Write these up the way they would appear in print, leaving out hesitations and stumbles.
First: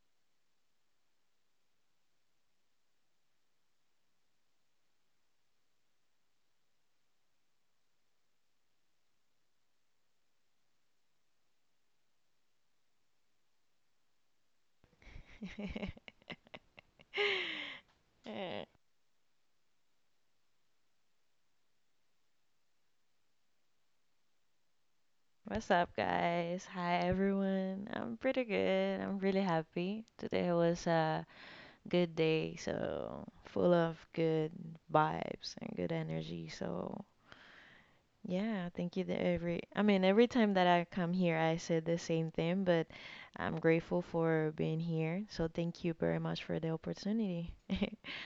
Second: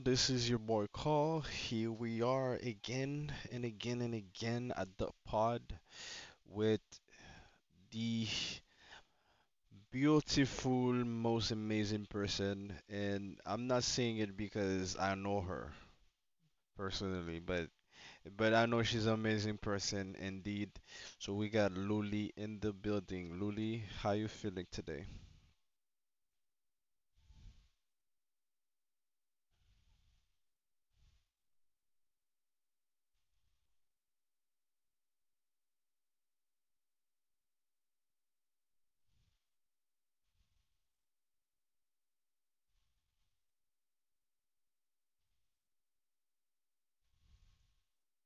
this is your boy Call. Here we are again and again and again at the pod with the beautiful, most amazing person. And I'm not saying it because I know her personally, but I Eh, know she's an amazing person indeed. So we got Luli in the building. Luli, how you feeling today? What's up, guys? Hi, everyone. I'm pretty good. I'm really happy. Today was a good day, so full of good vibes and good energy. So, yeah, thank you to every time that I come here, I said the same thing, but I'm grateful for being here. So, thank you very much for the opportunity.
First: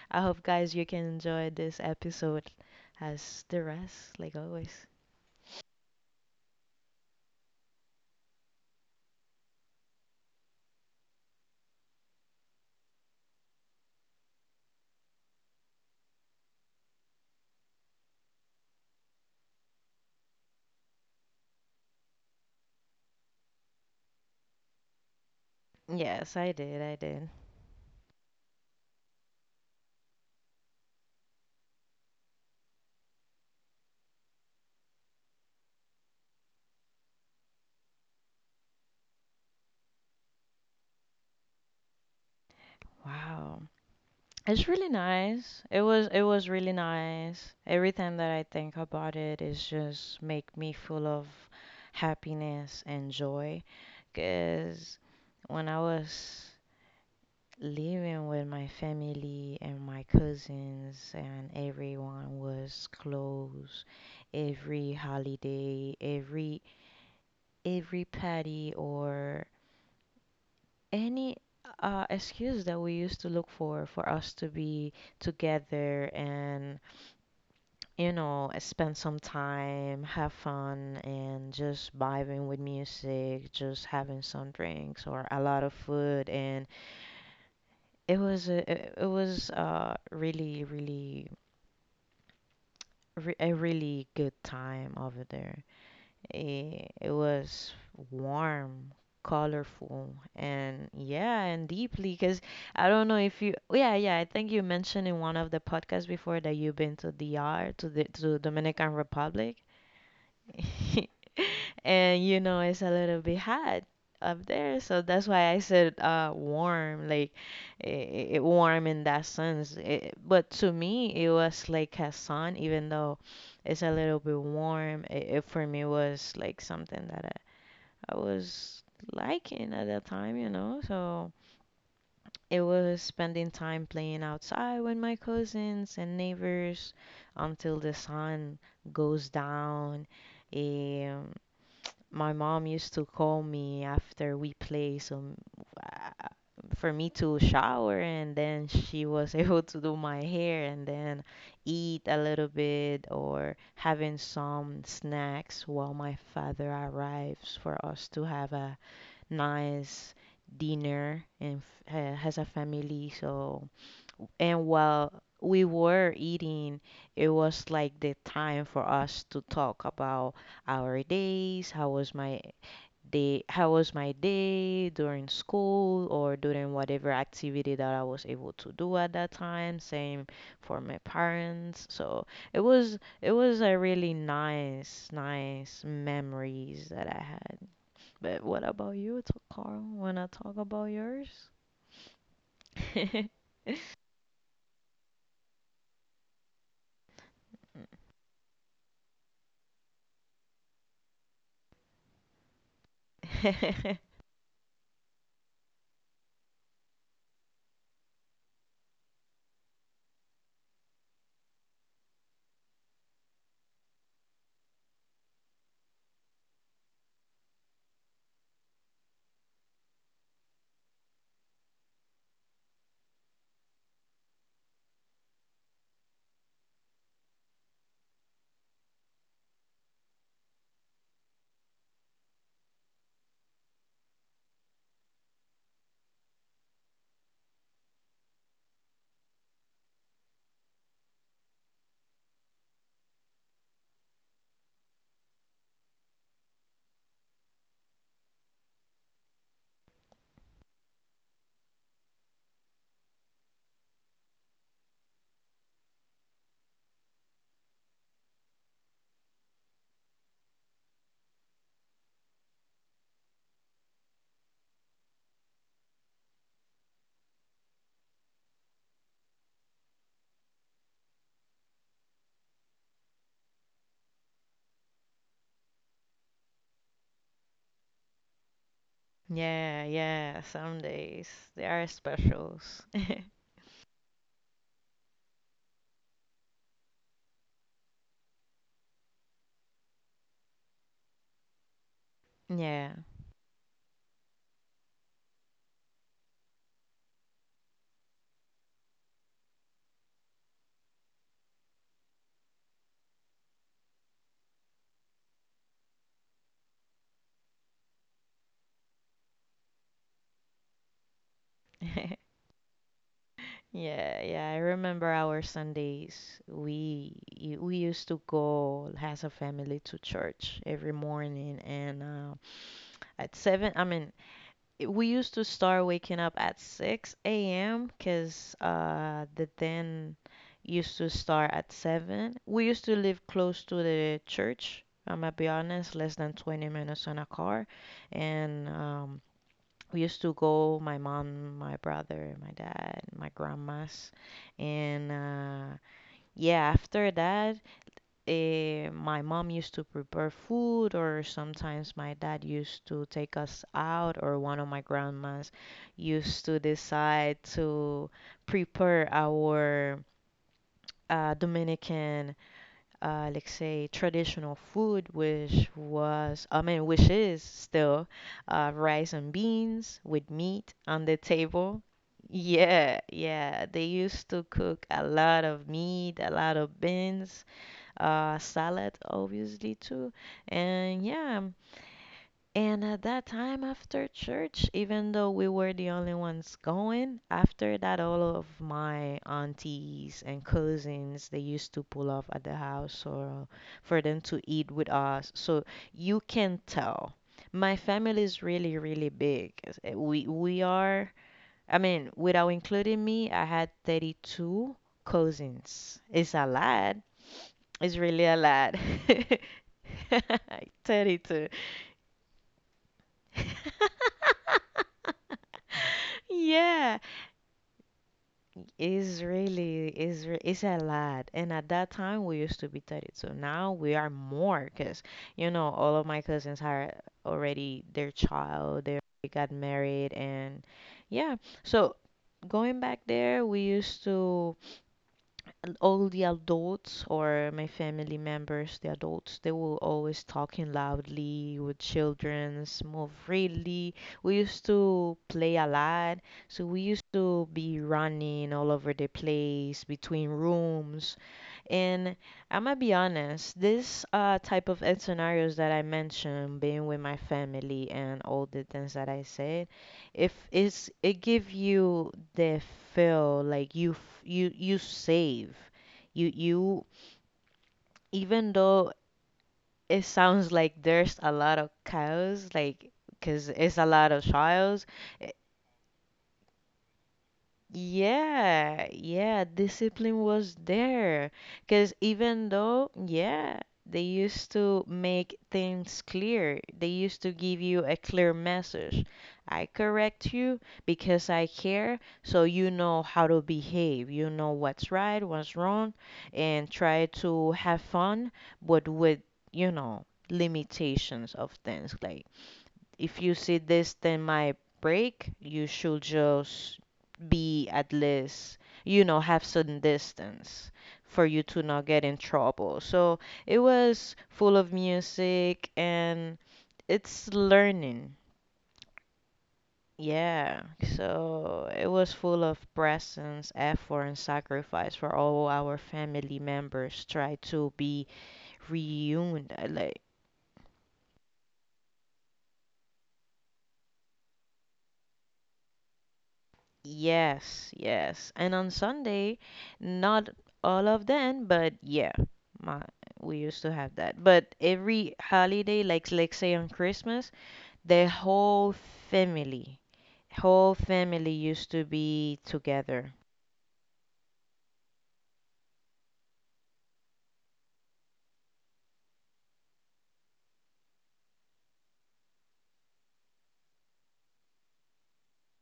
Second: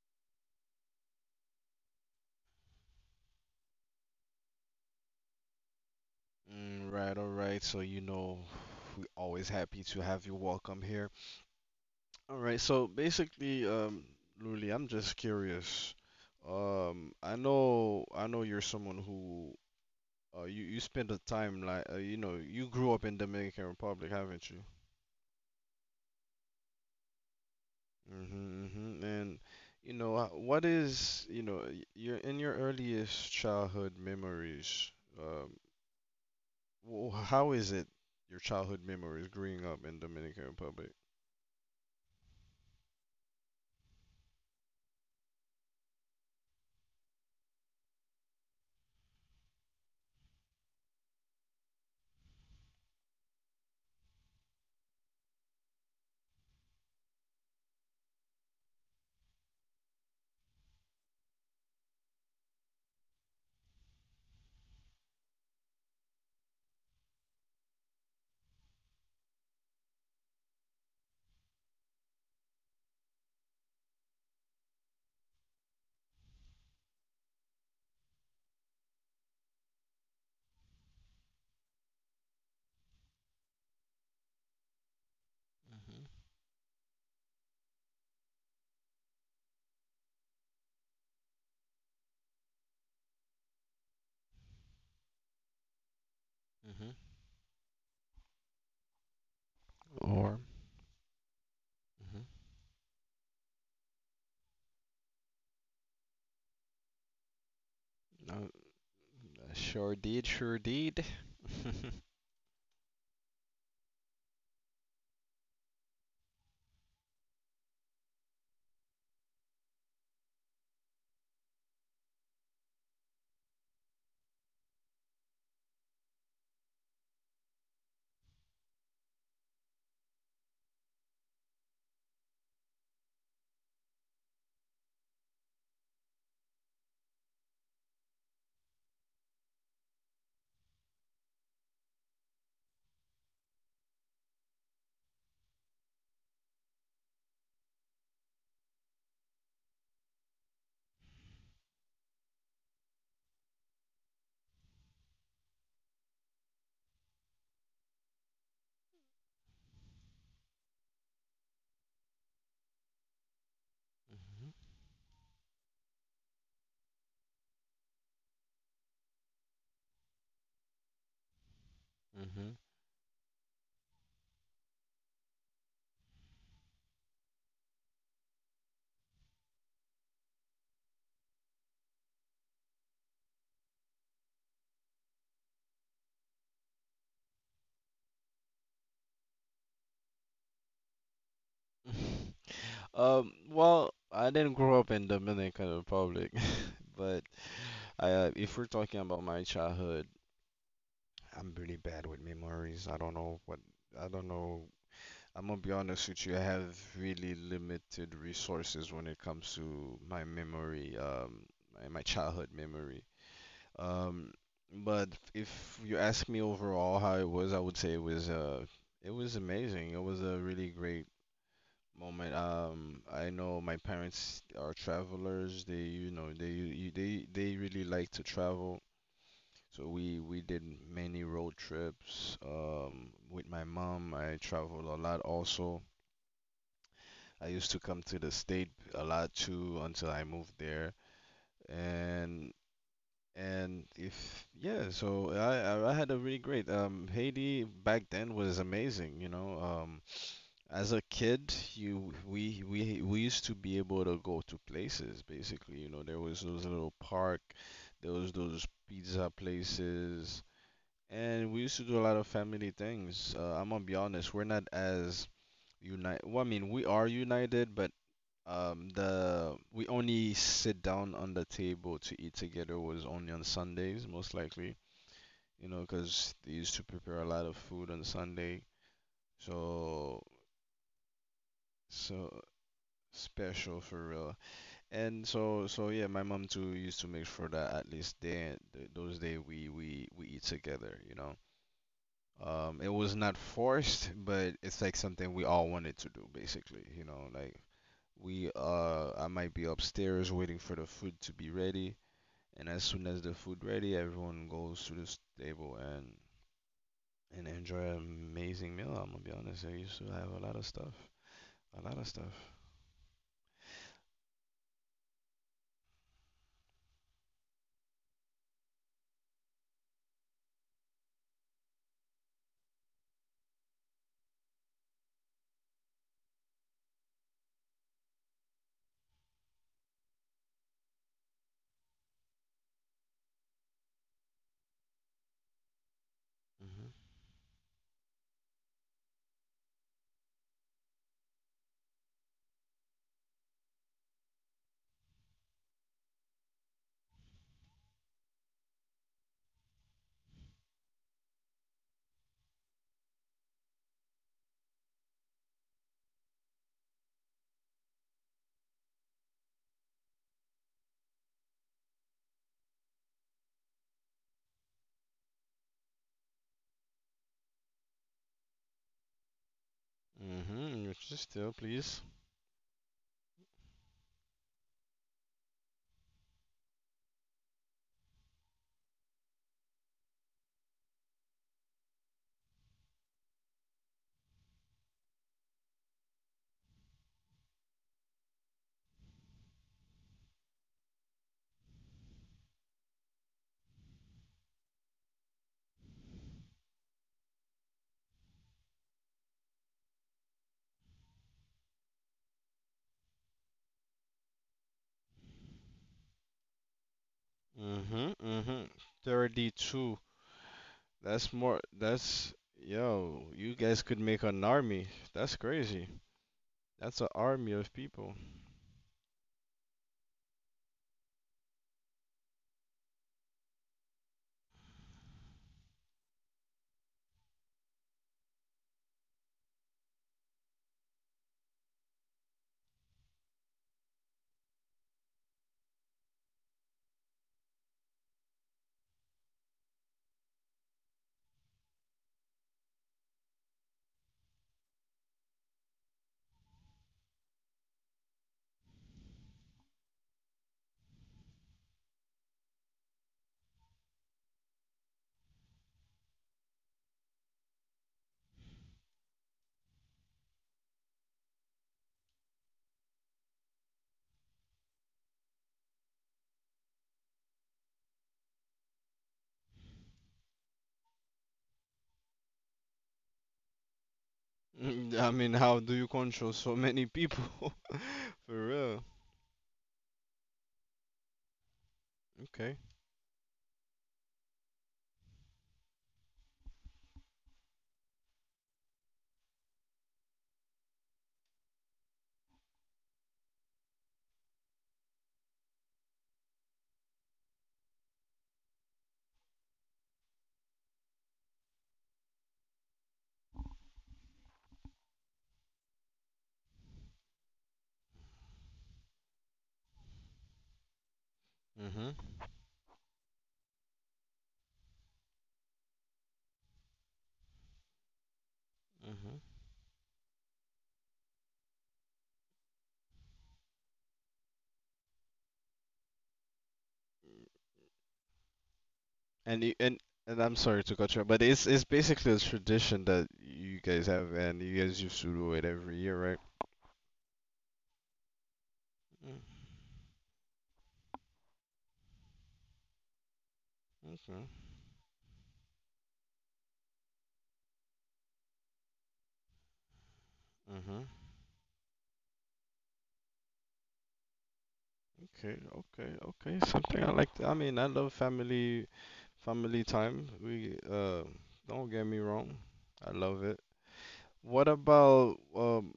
I hope, guys, you can enjoy this episode as the rest, like always. Right, all right. So you know, we always happy to have you welcome here. All right, so basically, Luli, I'm just curious. I know you're someone who, you spend a time like, you know, you grew up in Dominican Republic, haven't you? Yes, I did. I did. And you know, what is, you know, your in your earliest childhood memories, um, how is it your childhood memories growing up in Dominican Republic? Wow. It's really nice. It was really nice. Every time that I think about it, it's just make me full of happiness and joy. Cause when I was living with my family and my cousins and everyone was close every holiday, every party or any excuse that we used to look for us to be together and you know spend some time have fun and just vibing with music just having some drinks or a lot of hmm food. And it was a, it it was uh really a really good time over there. it, hmm it was warm, colorful, Or and yeah, and deeply because I don't know if you yeah, yeah, I think you mentioned in one of the podcasts before that you've been to dr to the hmm Dominican Republic. Sure did, sure did. And you know it's a little bit hot up there, so that's why I said warm. Like it warm in that sense but to me it was like a sun. Even though it's a little bit warm, it for me was like something that I was liking at that time, you know. So it was spending time playing outside with my cousins and neighbors until the sun goes down. Um, my mom used to call me after we play, so uh, for me to shower, and then she was able to do my hair and then eat a little bit or having some snacks while my father arrives for us to have a nice dinner and has a family. So, and while we were eating, it was like the time for us to talk about our days. How was my day? How was my day during school or during whatever activity that I was able to do at that time? Same for my parents. So it was a really nice, nice memories that I had. But what about you, Carl? Wanna talk about yours? Mhm. Well, I didn't grow up in Dominican Republic, but if we're talking about my childhood, I'm really bad with memories. I don't know. I'm gonna be honest with you, I have really limited resources when it comes to my memory, my childhood memory. Um, but if you ask me overall how it was, I would say it was amazing. It was a really great moment. I know my parents are travelers. They you know, they they really like to travel, so we did many road trips. With my mom, I traveled a lot also. I used to come to the state a lot too until I moved there. and and if yeah so I had a really great Haiti back then was amazing, you know. As a kid, you we used to be able to go to places basically. You know, there was those little park, there was those pizza places, and we used to do a lot of family things. I'm gonna be honest, we're not as united. Well, I mean, we are united, but the we only sit down on the table to eat together was only on Sundays, most likely. You know, because they used to prepare a lot of food on Sunday. Yeah, So yeah. Some days they are so specials. Special for real. And so yeah, my mom too used to make sure that at least those day we eat together, you know. It Yeah. was not forced, but it's like something we all wanted to do basically, you know, like we I might be upstairs waiting for the food to be ready, and as soon as the food ready, everyone goes to table and enjoy an amazing meal. I'm gonna be honest, I used to have a lot of stuff, a lot of stuff. Yeah, yeah, I remember our Sundays. We used to go as a family to church every morning, and at seven, I mean it- we used to start waking up at 6 a.m. because the den used to start at 7. We used to live close to the church. I'm gonna be honest, less than 20 hmm minutes in a car. And we used to go, my mom, my brother, my dad, my grandmas. And yeah, after that, my mom used to prepare food, or sometimes my dad used to take us out, or one of my grandmas used to decide to prepare our Dominican, let's say, traditional food, which which is still rice and beans with meat Which on is the still, table. please. Yeah, yeah. They used to cook a lot of meat, a lot of beans, salad, obviously, too. And yeah, and at that time after church, even though we were the only ones going, after that, all of my aunties and cousins, they used to pull up at the house or for them to eat with us. So you can tell. My family is really, really big. We are, I mean, without including me, I had 32 cousins. It's a lot. It's Mhm, really a mhm. lot. 32. That's more 32. that's Yo, you guys could make an army. That's crazy. That's an Yeah, army of people. it's really it's re- it's a lot. And at that time, we used to be 32. Now we are more, cause you know all of my cousins are already their child. They already got married, and yeah. So going back there, we used to and all the adults or my family members, the adults, they were always talking loudly with children's, move freely. We used to play a lot, so we used to be running all over the place between rooms. And I'm gonna be honest, this type of end scenarios that I mentioned, being with my family and all the things that I said, if it's it give you the feel like you you save, you even though it sounds like there's a lot of chaos, like because it's a lot of I trials. mean, how do you control so many people? For real. Yeah, yeah, discipline was there. Because Okay. even though, yeah, they used to make things clear, they used to give you a clear message. I correct you because I care, so you know how to behave. You know what's right, what's wrong, and try to have fun, but with, you know, limitations of things. Like, if you see this 10-mile break, you should just be at least, you know, have certain distance for you to Mhm. not get in trouble. So it was full of music and it's learning. Mhm. Yeah, so it was full of presence, effort, and sacrifice for all our family members. Try to be And you, reunited, like and I'm sorry to cut you off, but it's basically a tradition that you guys have and you guys used to do it every year, right? yes, yes. And on Mm, Sunday, not all of them, but yeah, my we used to have okay. that. But every holiday, like let's say on Christmas, the family, Mhm. whole family used to be together. Okay, okay, okay. Something I like to, I mean, I love family. Family time. We Don't get me wrong. I love it. What about?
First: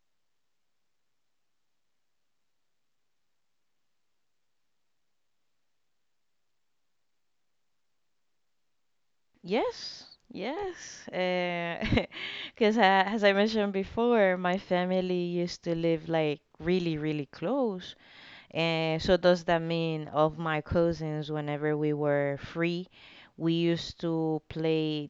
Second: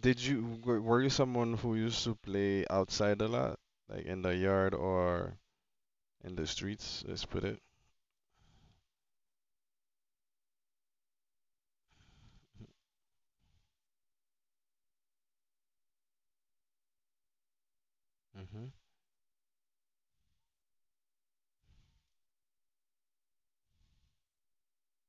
Did you were you someone who used to play outside a lot, like in the yard or in the streets? Let's put it. Yes, yes. Because as I mentioned before, my family used to live like really, really close. Mhm. And so does that mean of my cousins, whenever we were free, we used to play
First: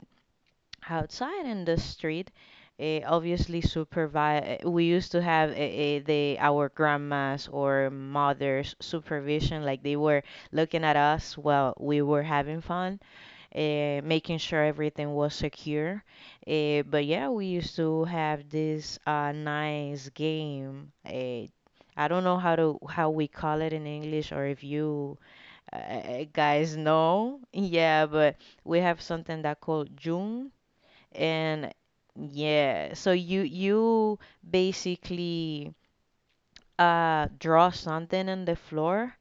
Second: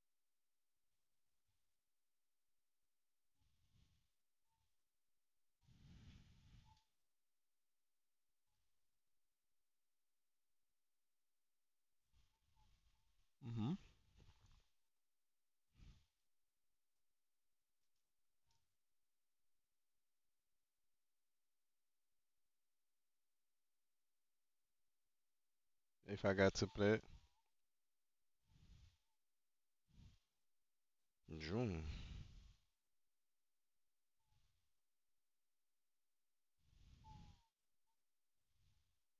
outside in the street. Obviously, supervise. We used to have the our grandmas or mothers supervision, like they were looking at us while we were having fun, Mhm. Making sure everything was secure. But yeah, we used to have this nice game. I don't know how we call it in English, or if you If I got to guys play it, know. Yeah, but we have something that called June, and June. yeah, so you basically draw something on the floor,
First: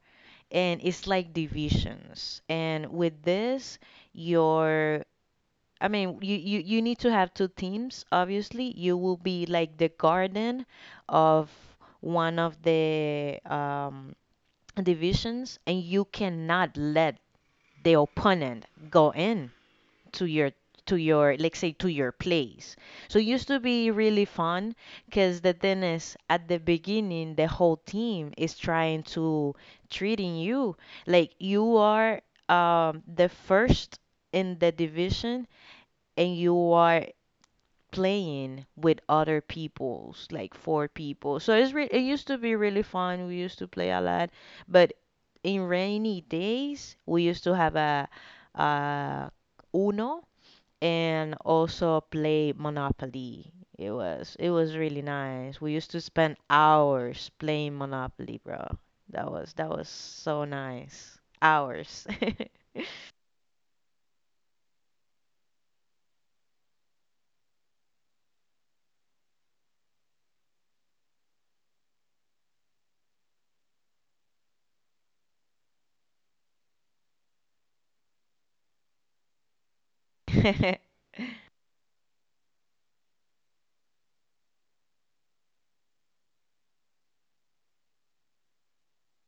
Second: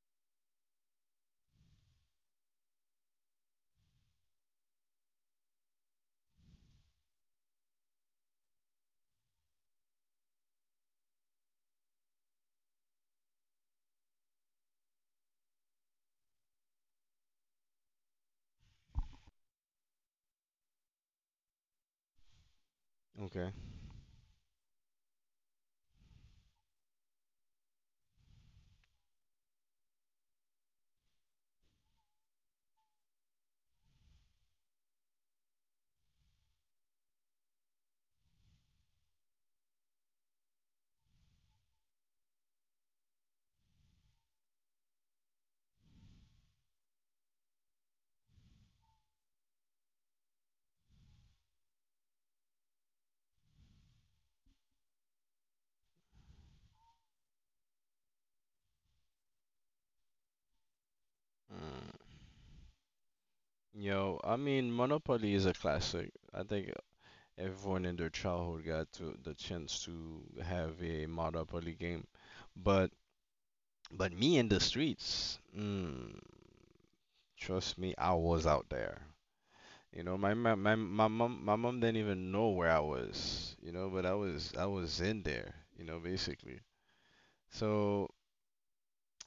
and it's like divisions. And with this, your I mean, you need to have two teams, obviously. You will be like the guardian of one of the divisions, and you cannot let the opponent go in to your to your place. So it used Okay. to be really fun because the thing is at the beginning the whole team is trying to treating you like you are the first in the division and you are playing with other peoples, like four people. It used to be really fun. We used to play a lot, but in rainy days, we used to have a Uno and also play Monopoly. It was really nice. We used to spend hours playing Monopoly, bro. That was so nice. Mm. Hours. Yo, I mean, Monopoly is a classic. I think everyone in their childhood got to the chance to have a Monopoly game, but but me in the streets. Mm. Trust me, I was out there. You know, my my my my mom my mom didn't even know where I was. You know, but I was in there. You know, basically. So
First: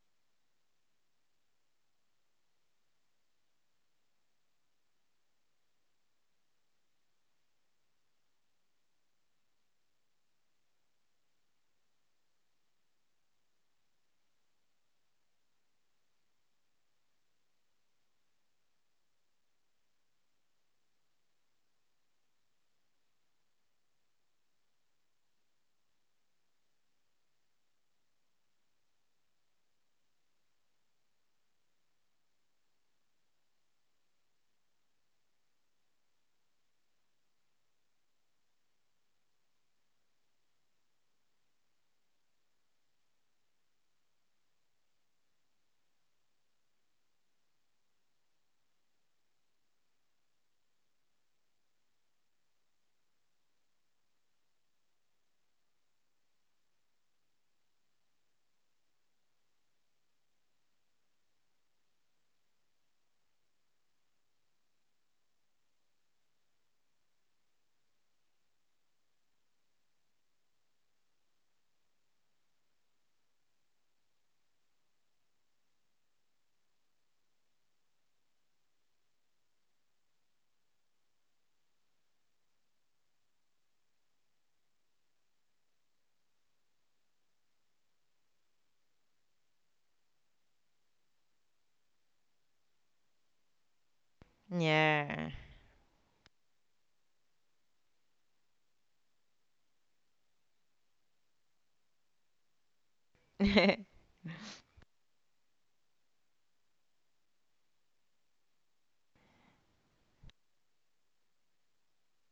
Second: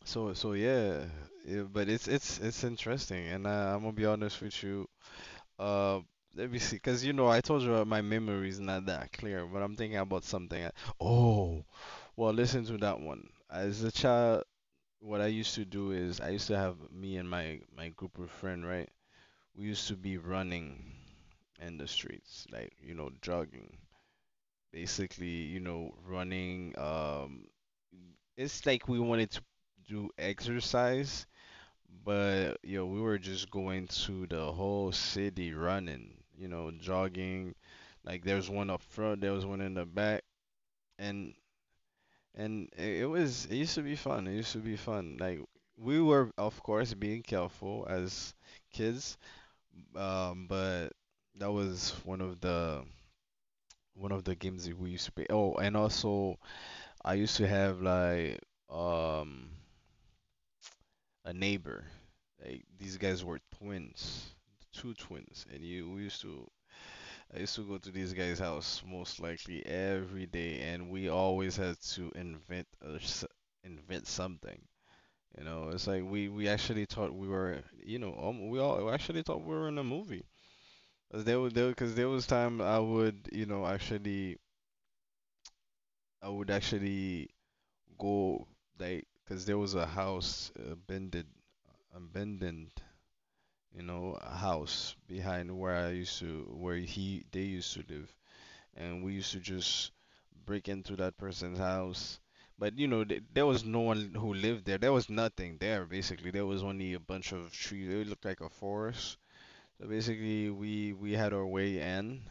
yeah, yeah but it's it's interesting, and I'm gonna be honest with you. Uh, Let me see, because you know I told you my memory is not that clear, but I'm thinking about something. Oh, well, listen to that one. As a child, what I used to do is I used to have me and my group of friends, right? We used to be running in the streets, like, you know, jogging. Basically, you know, running. It's like we wanted to do exercise, but yo, we were just going to the whole city running, you know, jogging. Like there's one up front, there was one in the back, and it was it used to be fun. It used to be fun. Like we were, of course, being careful as kids. But that was one of the games that we used to play. Oh, and also I used to have like um a neighbor. Like these guys were twins, two twins, and you we used to I used to go to this guy's house most likely every day, and we always had to invent something. You know, it's like we actually thought we were, you know, we all actually thought we were in a movie. There was there because there was time I would, you know, actually I would actually go, like, because there was a house bended abandoned, you know, a house Yeah. behind where I used to where he they used to live. And we used to just break into that person's house. But you know there was no one who lived there. There was nothing there. Basically, there was only a bunch of trees. It looked like a forest. So basically, we had our way in,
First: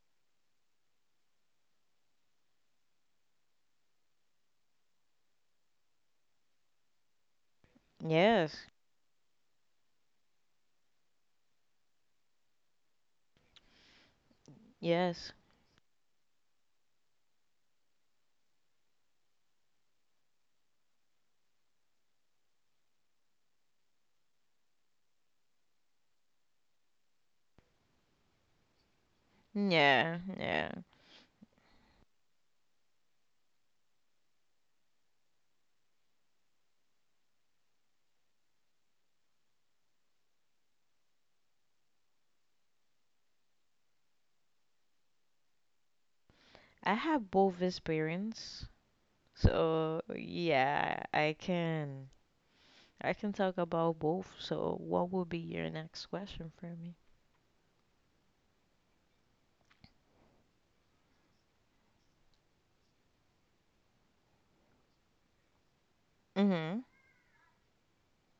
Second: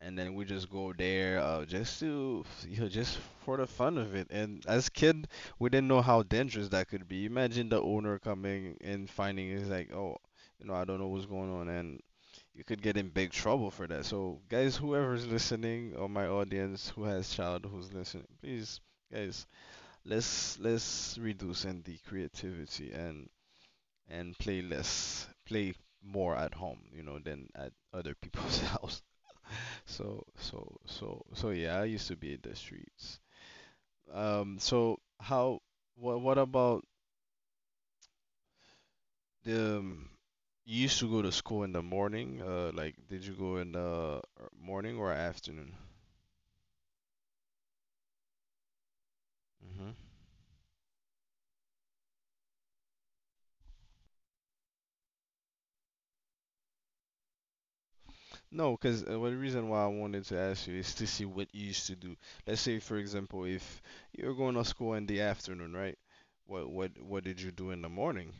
and then we just go there, just to, you know, just for the fun of it. And as kid, we didn't know how dangerous that could be. Imagine the owner Yes. coming and finding it's like, oh, you know, I don't know what's going on. And you could get in big trouble for that. So guys, whoever's Yes. listening or my audience who has child who's listening, please guys, let's reduce in the creativity and play less, play more at home, you know, than at other people's house. Yeah, So, yeah. Yeah, I used to be in the streets. So what about the, you used to go to school in the morning? Like, did you go in the morning or afternoon? I have both experience. Mm-hmm. So yeah, I can talk about both. So what would be your next question for me? No, because well, the reason why I wanted to ask you is to see what you used to do. Let's say, for example, if you're going to school in the afternoon, right? What Mm-hmm. what what did you do in the morning?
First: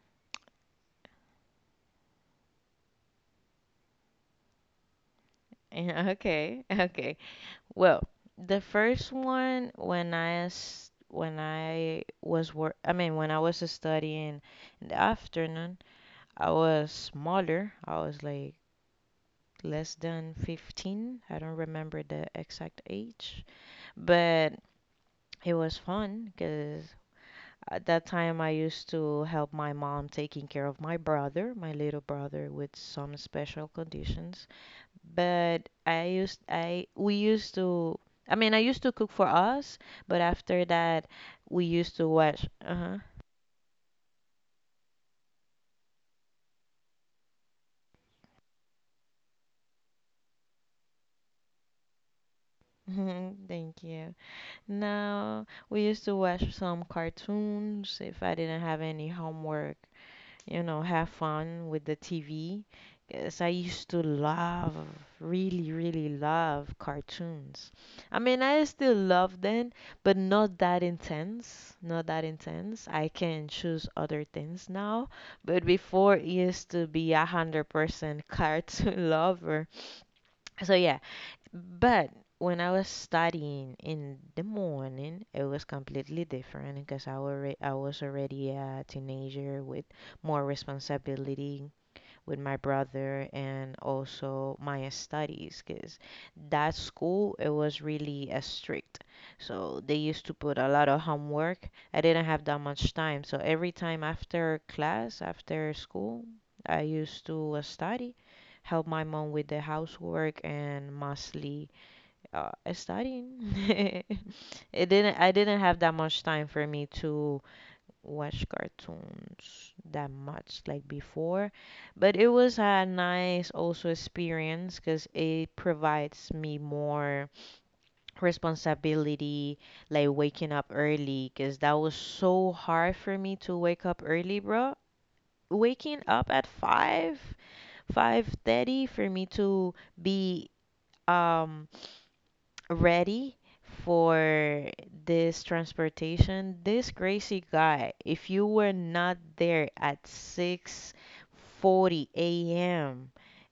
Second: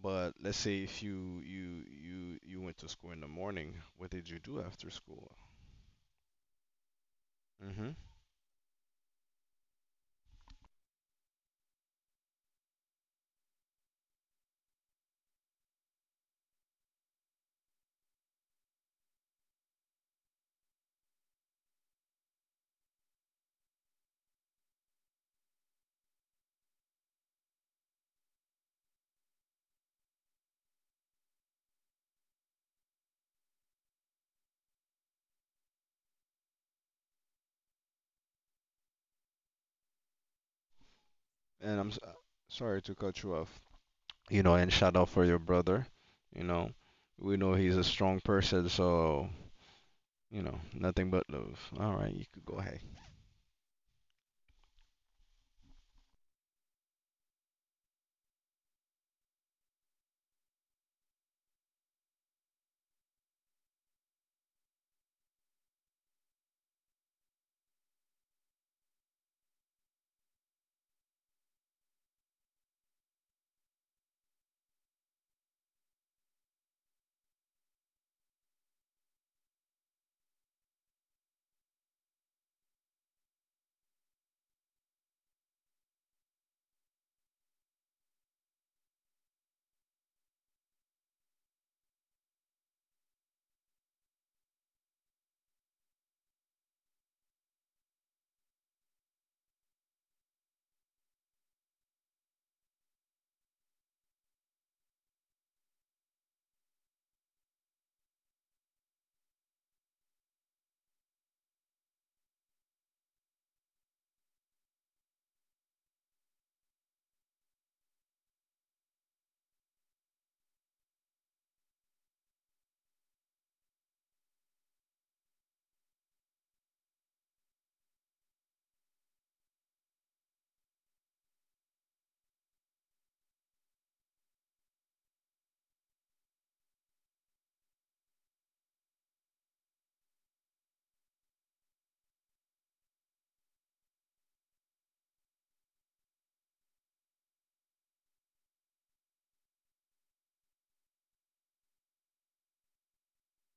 But let's say if you you went to school in the morning, what did you do after school? Yeah, okay. Okay. hmm Well, the first one when I s- when I was work I mean when I was studying in the afternoon, I was smaller. I was like less than 15. I don't remember the exact age, but it was fun because at that time I used to help my mom taking care of my brother, my little brother with some special conditions. But I used I we used to I mean I used to cook for us, but after that we And used to watch sorry to uh-huh. cut you off. You know, and shout out for your brother. You know, we know he's a strong person, so you know, nothing but love. All right, you could go ahead. Thank you. Now we used to watch some cartoons if I didn't have any homework, you know, have fun with the TV. Because I used to love, really, really love cartoons. I mean, I still love them, but not that intense. Not that intense. I can choose other things now. But before, it used to be 100% cartoon lover. So yeah, but when I was studying in the morning, it was completely different because I was already a teenager with more responsibility with my brother and also my studies because that school, it was really strict. So they used to put a lot of homework. I didn't have that much time. So every time after class, after school, I used to study, help my mom with the housework and mostly studying. It didn't. I didn't have that much time for me to watch cartoons that much like before, but it was a nice also experience because it provides me more responsibility, like waking up early, because that was so hard for me to wake up early, bro. Waking up at five, 5:30 for me to be um ready for this transportation. This crazy guy, if you were not there at 6:40 a.m.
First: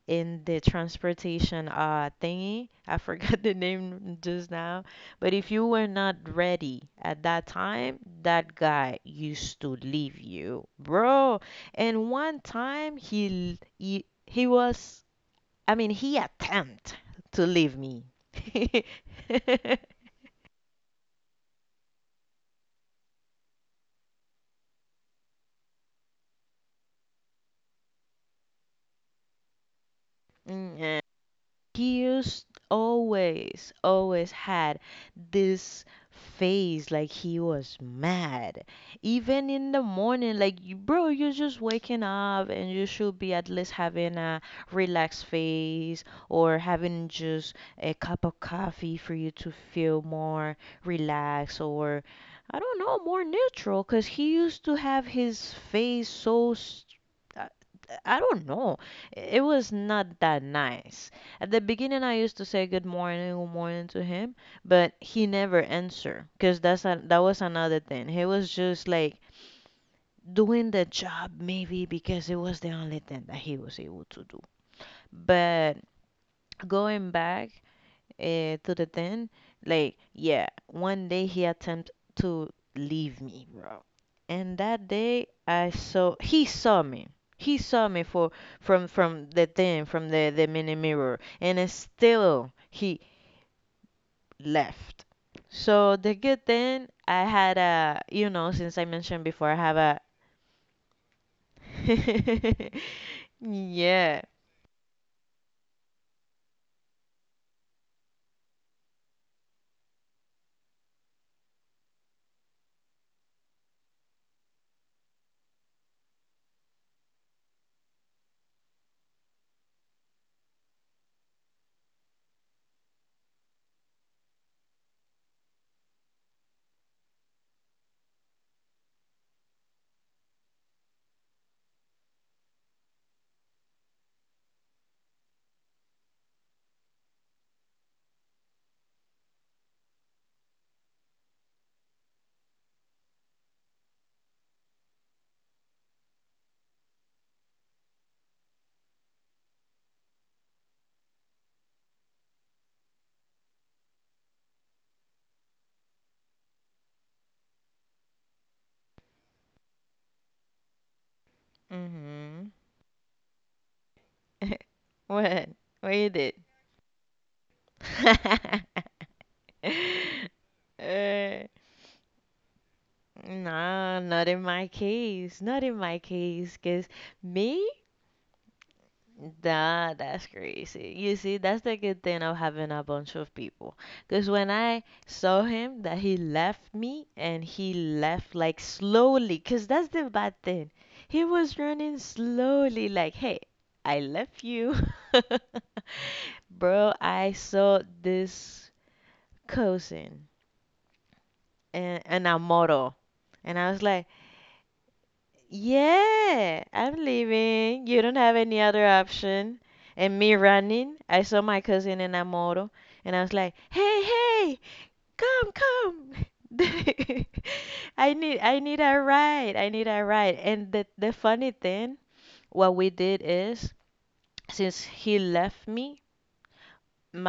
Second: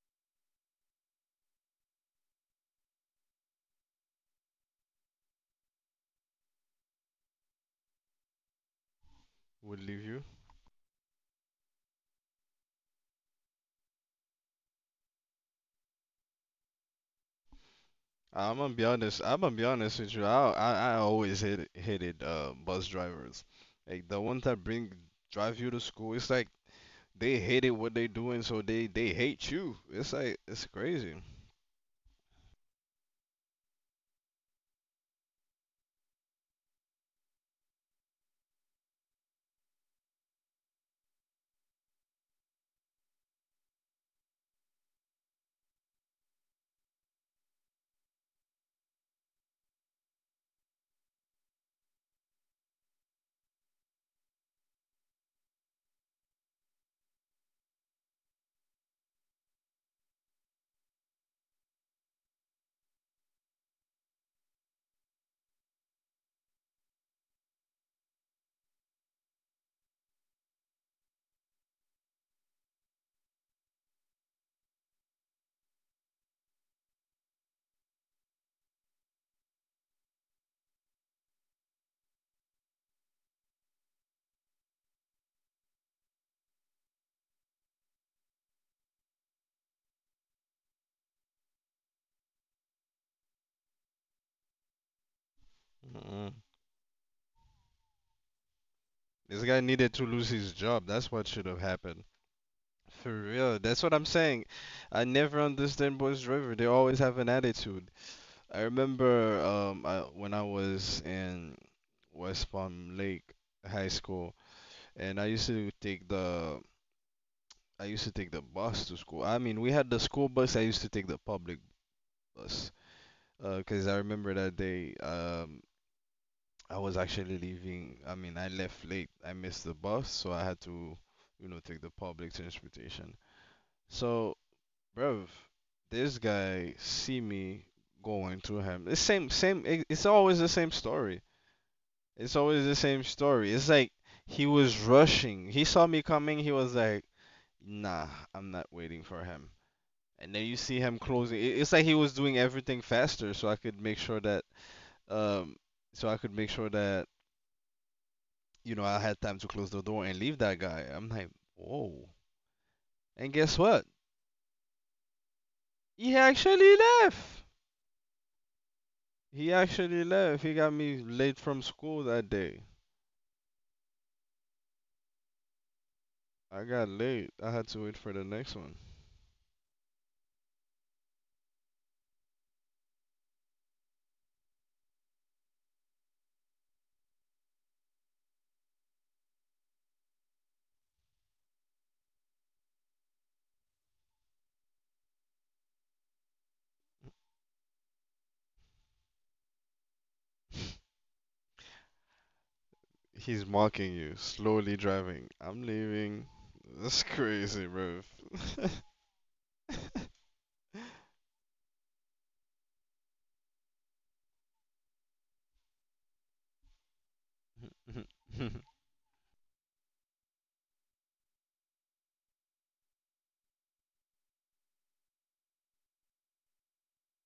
in the transportation thingy, I forgot the name just now, but if you were not ready at that time, that guy used to Would leave leave you. you, bro. And one time he was he attempt to leave me. I'm gonna be honest. I'm gonna be honest with you. I always hated bus drivers, like the ones that bring drive you to school. It's like they hated what they doing, so they hate you. It's like it's Mm, yeah. crazy. Gears always, always had this face like he was mad. Even in the morning, like, bro, you're just waking up and you should be at least having a relaxed face or having just a cup of coffee for you to feel more relaxed or, I don't know, more neutral. Because he used to have his face so. I I don't know. It was not that nice. At the beginning, I used to say good morning to him, but he never answered because that was another thing. He was just like doing the job maybe because it was the only thing that he was able to do. But going back uh, to the thing, like yeah, one day he attempted to leave me, bro. And that day I saw he saw me. He saw me for from the thing from the mini mirror, and still he left. So the Mm-mm. good thing I had a, since I mentioned This before, I guy have needed a, to lose his job. That's what should have happened. For real. That's what I'm yeah, saying. I never understand boys driver. They always have an attitude. I remember when I was in West Palm Lake High School, and I used to take the I used to take the bus to school. I mean, we had the school bus. I used to take the public bus because I remember that day, I was actually leaving. I mean, I left late. I missed the bus, so I had to, you know, take the public transportation. So, bruv, this guy see me going to him. The same, same. It's always the same story. It's always the same story. It's like he was rushing. He saw me coming. He was like, "Nah, I'm not waiting for him." And then you see him closing. It's like he was doing everything faster, so I could make sure that, um, so I could make sure that you know I had time to close the door and leave that guy. I'm like, whoa! mm-hmm. And guess what? What? What you He did? actually left. He actually left. He got me late Uh, from school that day. no, not in my case. Not in my case I cause got late. I had me, to wait for the next one. nah, that's crazy. You see, that's the good thing of having a bunch of people. Because when I saw him, that he left me and he left like slowly, because that's the bad thing. He was running slowly, like, hey, I left you. Bro, I saw this cousin and a model. He's And I was mocking like, you, slowly driving. I'm leaving. yeah, I'm That's crazy, leaving. You bro. don't have any other option. And me running, I saw my cousin in a moto, and I was like, "Hey, hey, come, come! I need a ride. I need a ride." And the funny thing, what we did is, since he left me,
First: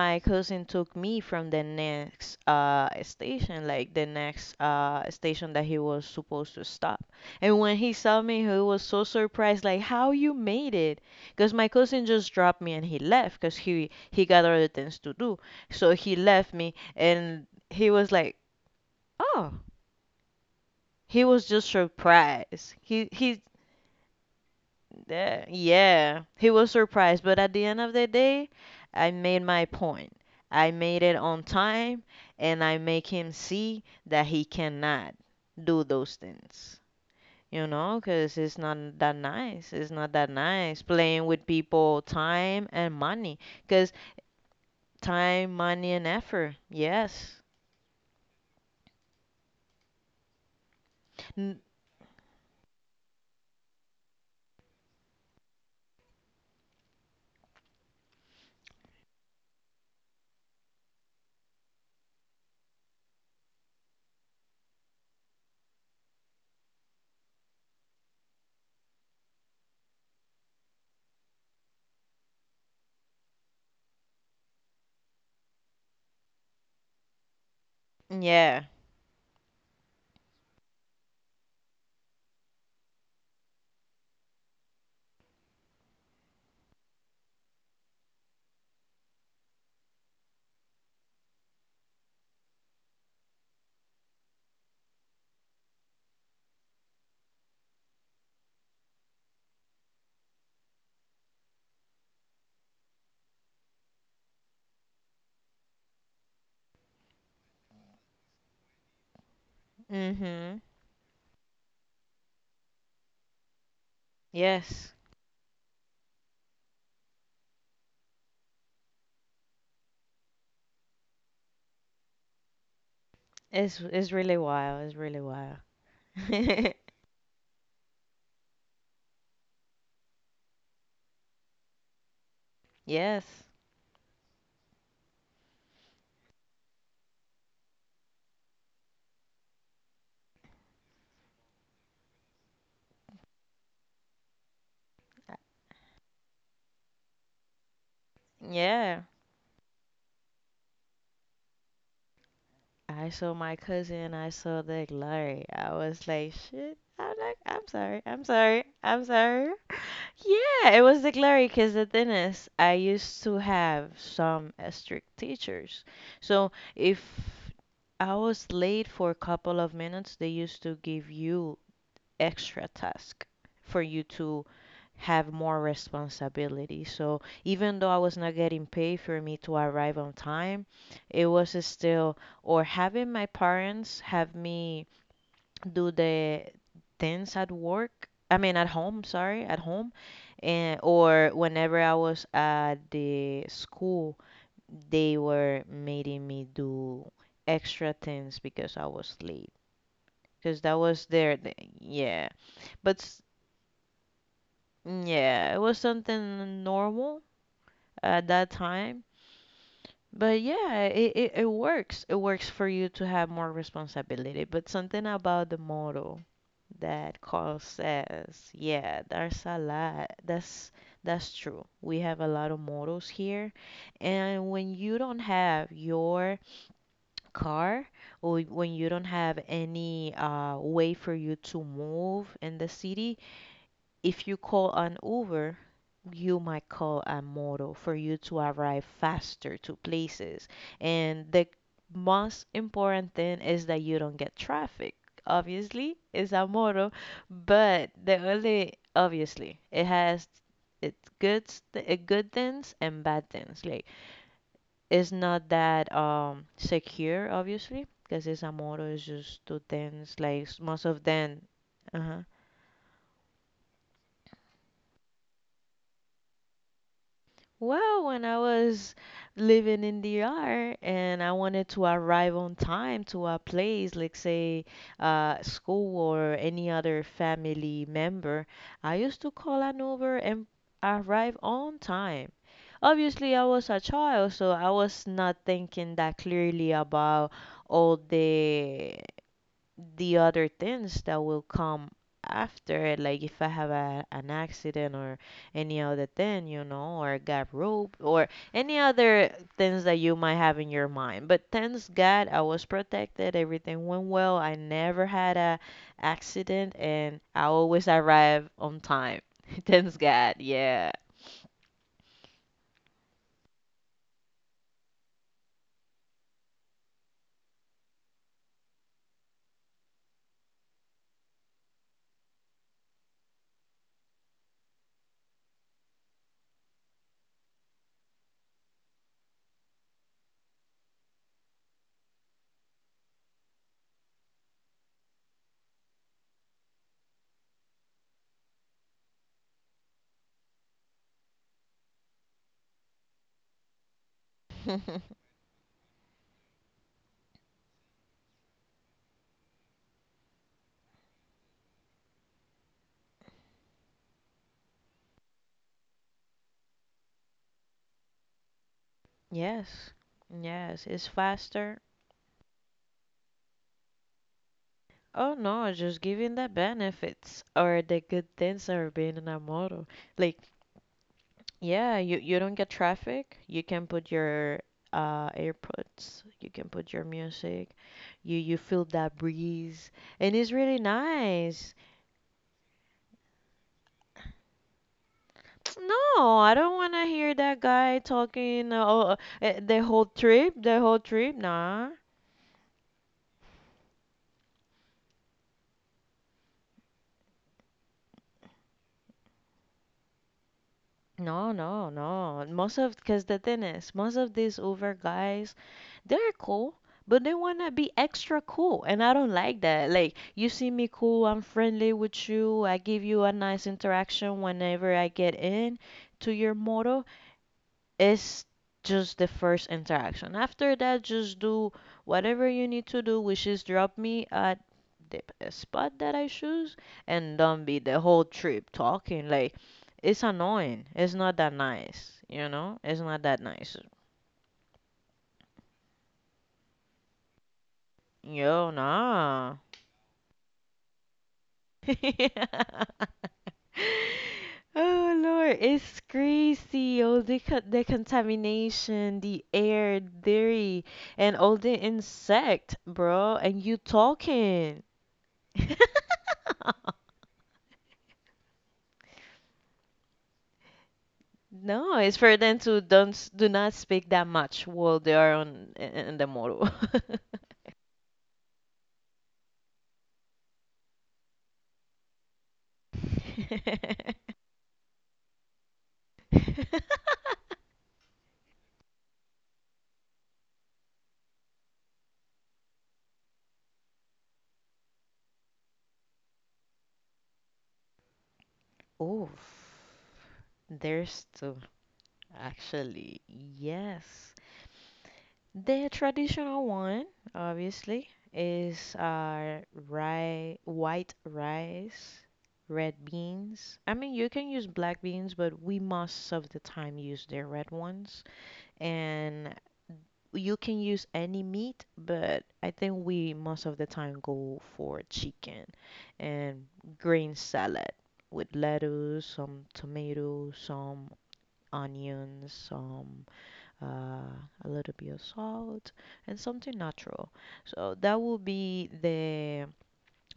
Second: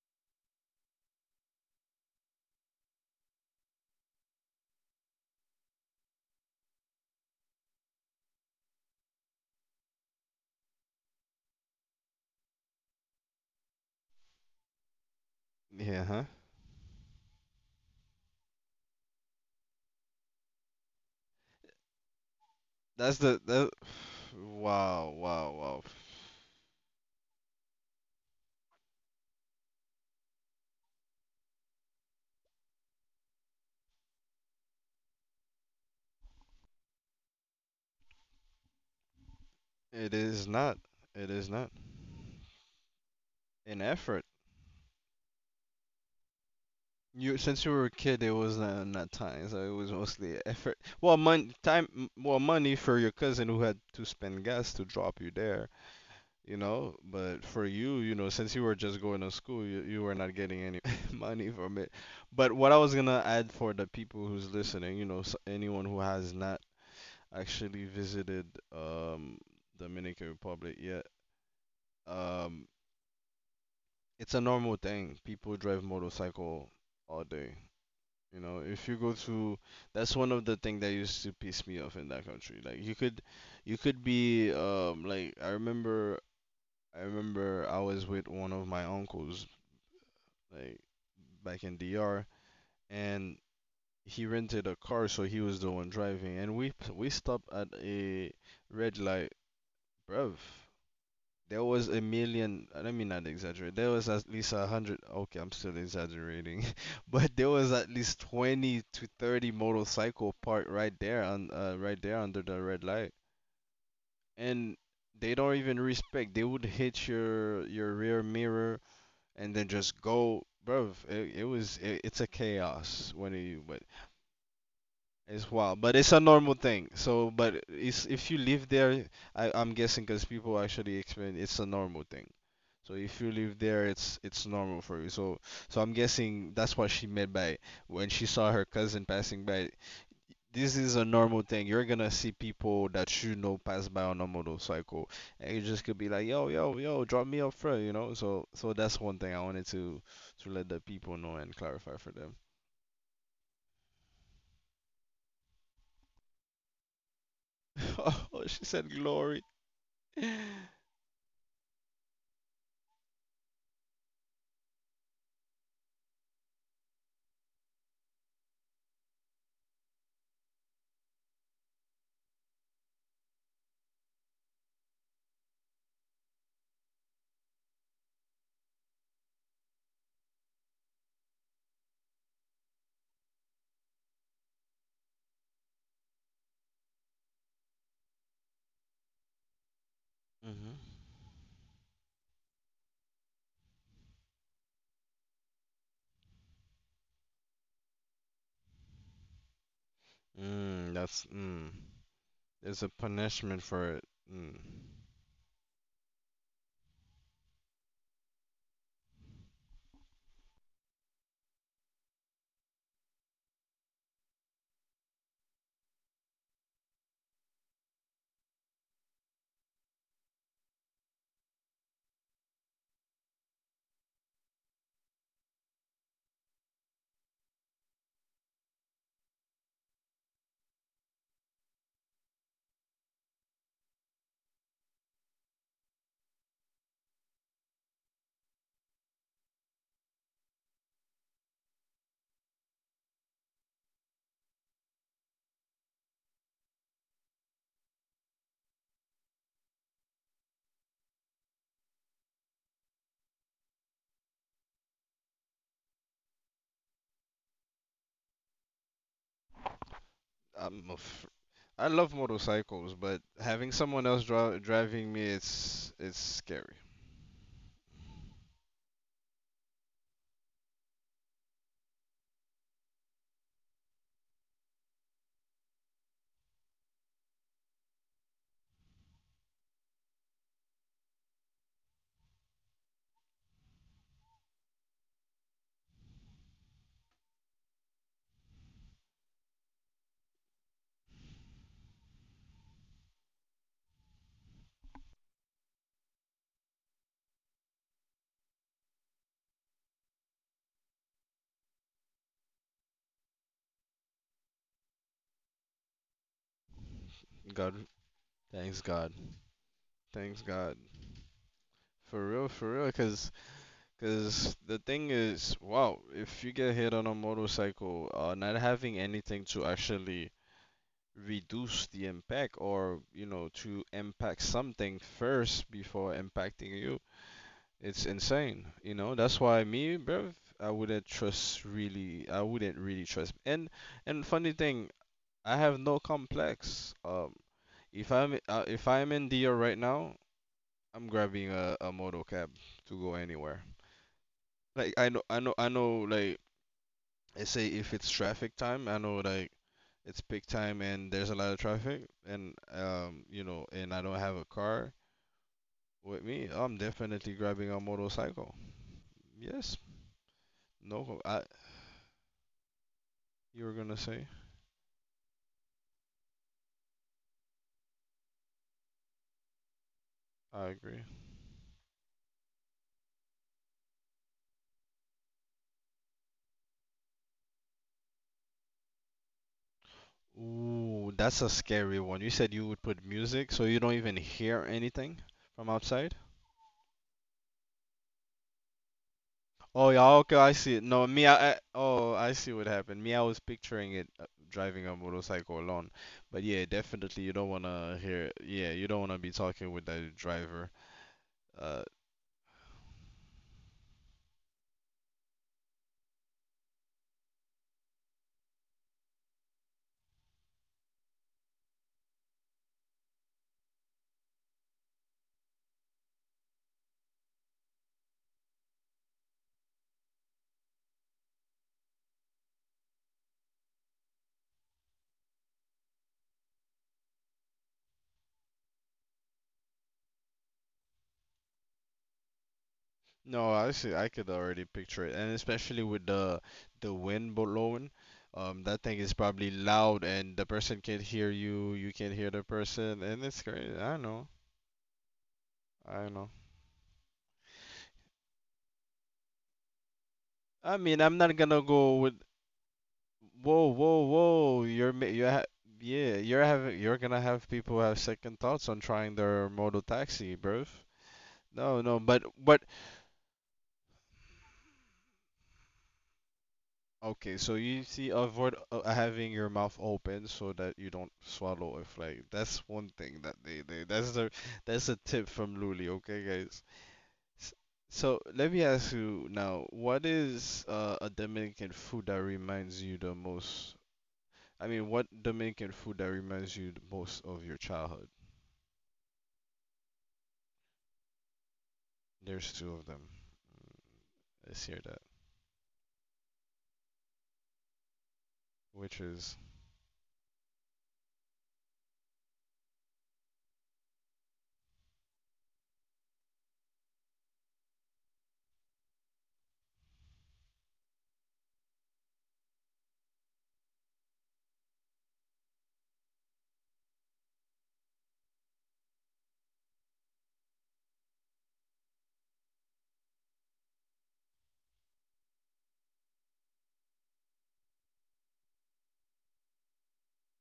my cousin took me from the next station, like the next station that he was supposed to stop. And when he saw me, he was so surprised, like how you made it? Because my cousin just dropped me and he left, because he got other things to do. So Yeah, he huh? left me, and he was like, oh. He was just surprised. That's the He that. Wow, That, wow, wow. yeah, he was surprised, but at the end of the day, I made my point. I made it on time, and I make him see that he cannot do those things. You know, 'cause it's not that nice. It's not It that is not. nice playing It with is not people time and money. an 'Cause effort. time, money, and effort. You Yes. since you were a kid, it was not, not time, so it was mostly effort. Well, mon N time, m- well, money for your cousin who had to spend gas to drop you there, you know. But for you, you know, since you were just going to school, you were not getting any money from it. But what I was gonna add for the people who's listening, you know, s anyone who has not actually visited um Dominican Republic yet. Um, it's a normal thing. People drive motorcycle all day. You know, yeah. if you go to, that's one of the thing that used to piss me off in that country. Like you could be like I remember I was with one of my uncles like back in DR, and he rented a car so he was the one driving and we stopped at a red light, bruv. There was a million. Let me not exaggerate. There was at least 100. Okay, I'm still exaggerating, but there was at least 20 to 30 motorcycle Mm-hmm. parked right there on right there under the red light, and Yes. they don't even respect. They would hit your rear mirror and then just go, bro. It's a chaos when you It's but it's really wild. It's really it's wild. wild, but it's a normal thing. So, but it's if you live there, I'm guessing because people actually explain it's a normal thing. So if you Yes. live there, it's normal for you. So so I'm guessing that's what she meant by when she saw her cousin passing by. This is a normal thing. You're gonna see people that you know pass by on a motorcycle, Uh, and you just could be like, yo yo yo, drop me up front, you know. So so that's yeah. one thing I wanted to let the people know and clarify for them. I saw my cousin, I saw the glory. I was like, shit. I'm like, I'm sorry, I'm Oh, she sorry, said I'm glory. sorry. Yeah, it was the glory because the thing is, I used to have some strict teachers. So if I was late for a couple of minutes, they used to give you extra task for you to have more responsibility. So even though I was not getting paid for me to arrive on time, it was still, or having my parents have me do the things at work, I mean at home, sorry, at home, Mm-hmm. and or whenever I was at the school, they were making me do extra things because I was late. Because that Mm, was that's their, thing. mm. Yeah. There's a But s- punishment for it. Mm. yeah, it was something normal at that time. But yeah, it works. It works for you to have more responsibility. But something about the motto that Carl says, yeah, there's a lot. That's true. We have a lot of mottos here. And when you don't have your car or when you don't have any way for you to move in the city, if you call an Uber, you might call a moto for you to arrive faster to places. And the most important thing is that you don't get traffic. Obviously, it's a moto, but the only obviously it has its good it good things and bad things. Like it's not that secure, obviously, because it's a moto. It's just two things. Like most I'm a of f- them, I uh love huh. motorcycles, but having someone else dri- driving me, it's scary. Well, when I was living in DR and I wanted to arrive on time to a place, like say school or any other family member, I used to call an Uber and arrive on time. Obviously, I was a child, so I was not thinking that clearly about all the other things that will come after it, like if I have an accident or any other thing, you know, or got rope or any other things that you might have in your mind, but thanks god I was protected. Everything went well. I never had a accident, and I always God, arrive on thanks God, time. Thanks god, thanks God. yeah. For real, cause, 'cause the thing is, wow, if you get hit on a motorcycle, not having anything to actually reduce the impact or, you know, to impact something first before impacting you, it's insane, you know. That's why me, bruv, I wouldn't trust really. I wouldn't really trust. And funny thing, I have no complex. If I'm if I'm in DR right now, I'm grabbing a moto cab to go anywhere. Like I know like I say if it's traffic time, I know like it's peak time and there's a lot of traffic and you know and I don't have a car with me, I'm definitely grabbing a motorcycle. Yes. Yes. Yes, it's No, I faster. you were gonna say. Oh no, just giving the benefits or the good things are being in a model like I agree. yeah, you don't get traffic. You can put your AirPods, you can put your music. You feel that breeze, and it's really Ooh, that's a nice. scary one. You said you would put music, so you don't even hear anything from outside? No, I don't want to hear that guy talking oh, the Oh yeah, whole okay, I trip, see the it. whole No, me, trip. I Nah. oh, I see what happened. Me, I was picturing it driving a motorcycle alone. But yeah, definitely you don't wanna hear, yeah, you don't wanna be talking with the driver. No, Uh, no, no. Most of, because the thing is, most of these Uber guys they're cool, but they want to be extra cool. And I don't like that. Like, you see me cool, I'm friendly with you, I give you a nice interaction whenever I get in to your model. It's just the first interaction. After that, just do whatever you need to do, which is drop me at the p- spot that I choose and don't be the whole trip talking. Like, it's annoying. It's not that nice, you know? It's not that no, I nice. see, I could already picture it, and especially with the wind blowing, Yo, that thing is probably nah. loud, and the person can't hear you, you can't hear the person, and it's crazy. I know. Oh Lord, I it's don't know. crazy. Oh, the contamination, the air, I dairy, mean, I'm not and all gonna the go with. insect, bro. And Whoa, you whoa, whoa! talking? You're ma- you ha- yeah, you're having you're gonna have people have second thoughts on trying their modal taxi, bruv. No, No, no, it's for them but to don't s- do not speak that much while they are on in the motor. okay. So you see, avoid having your mouth open so that you don't swallow a like, that's one thing that they that's the that's a tip from Luli. Okay, guys. S- So let me ask you now, what is a Dominican food that reminds you the most I mean, what Dominican food that reminds you the most of your childhood? Oof, there's two There's two of them. actually. Yes, Let's hear that. the traditional one, obviously, is Which is, rye, white rice, red beans. I mean, you can use black beans, but we most of the time use the red ones. And you can use any meat, but I think we most of the time go for chicken and green salad with lettuce, some tomatoes, some onions, some a little bit of salt and something natural. So that will be the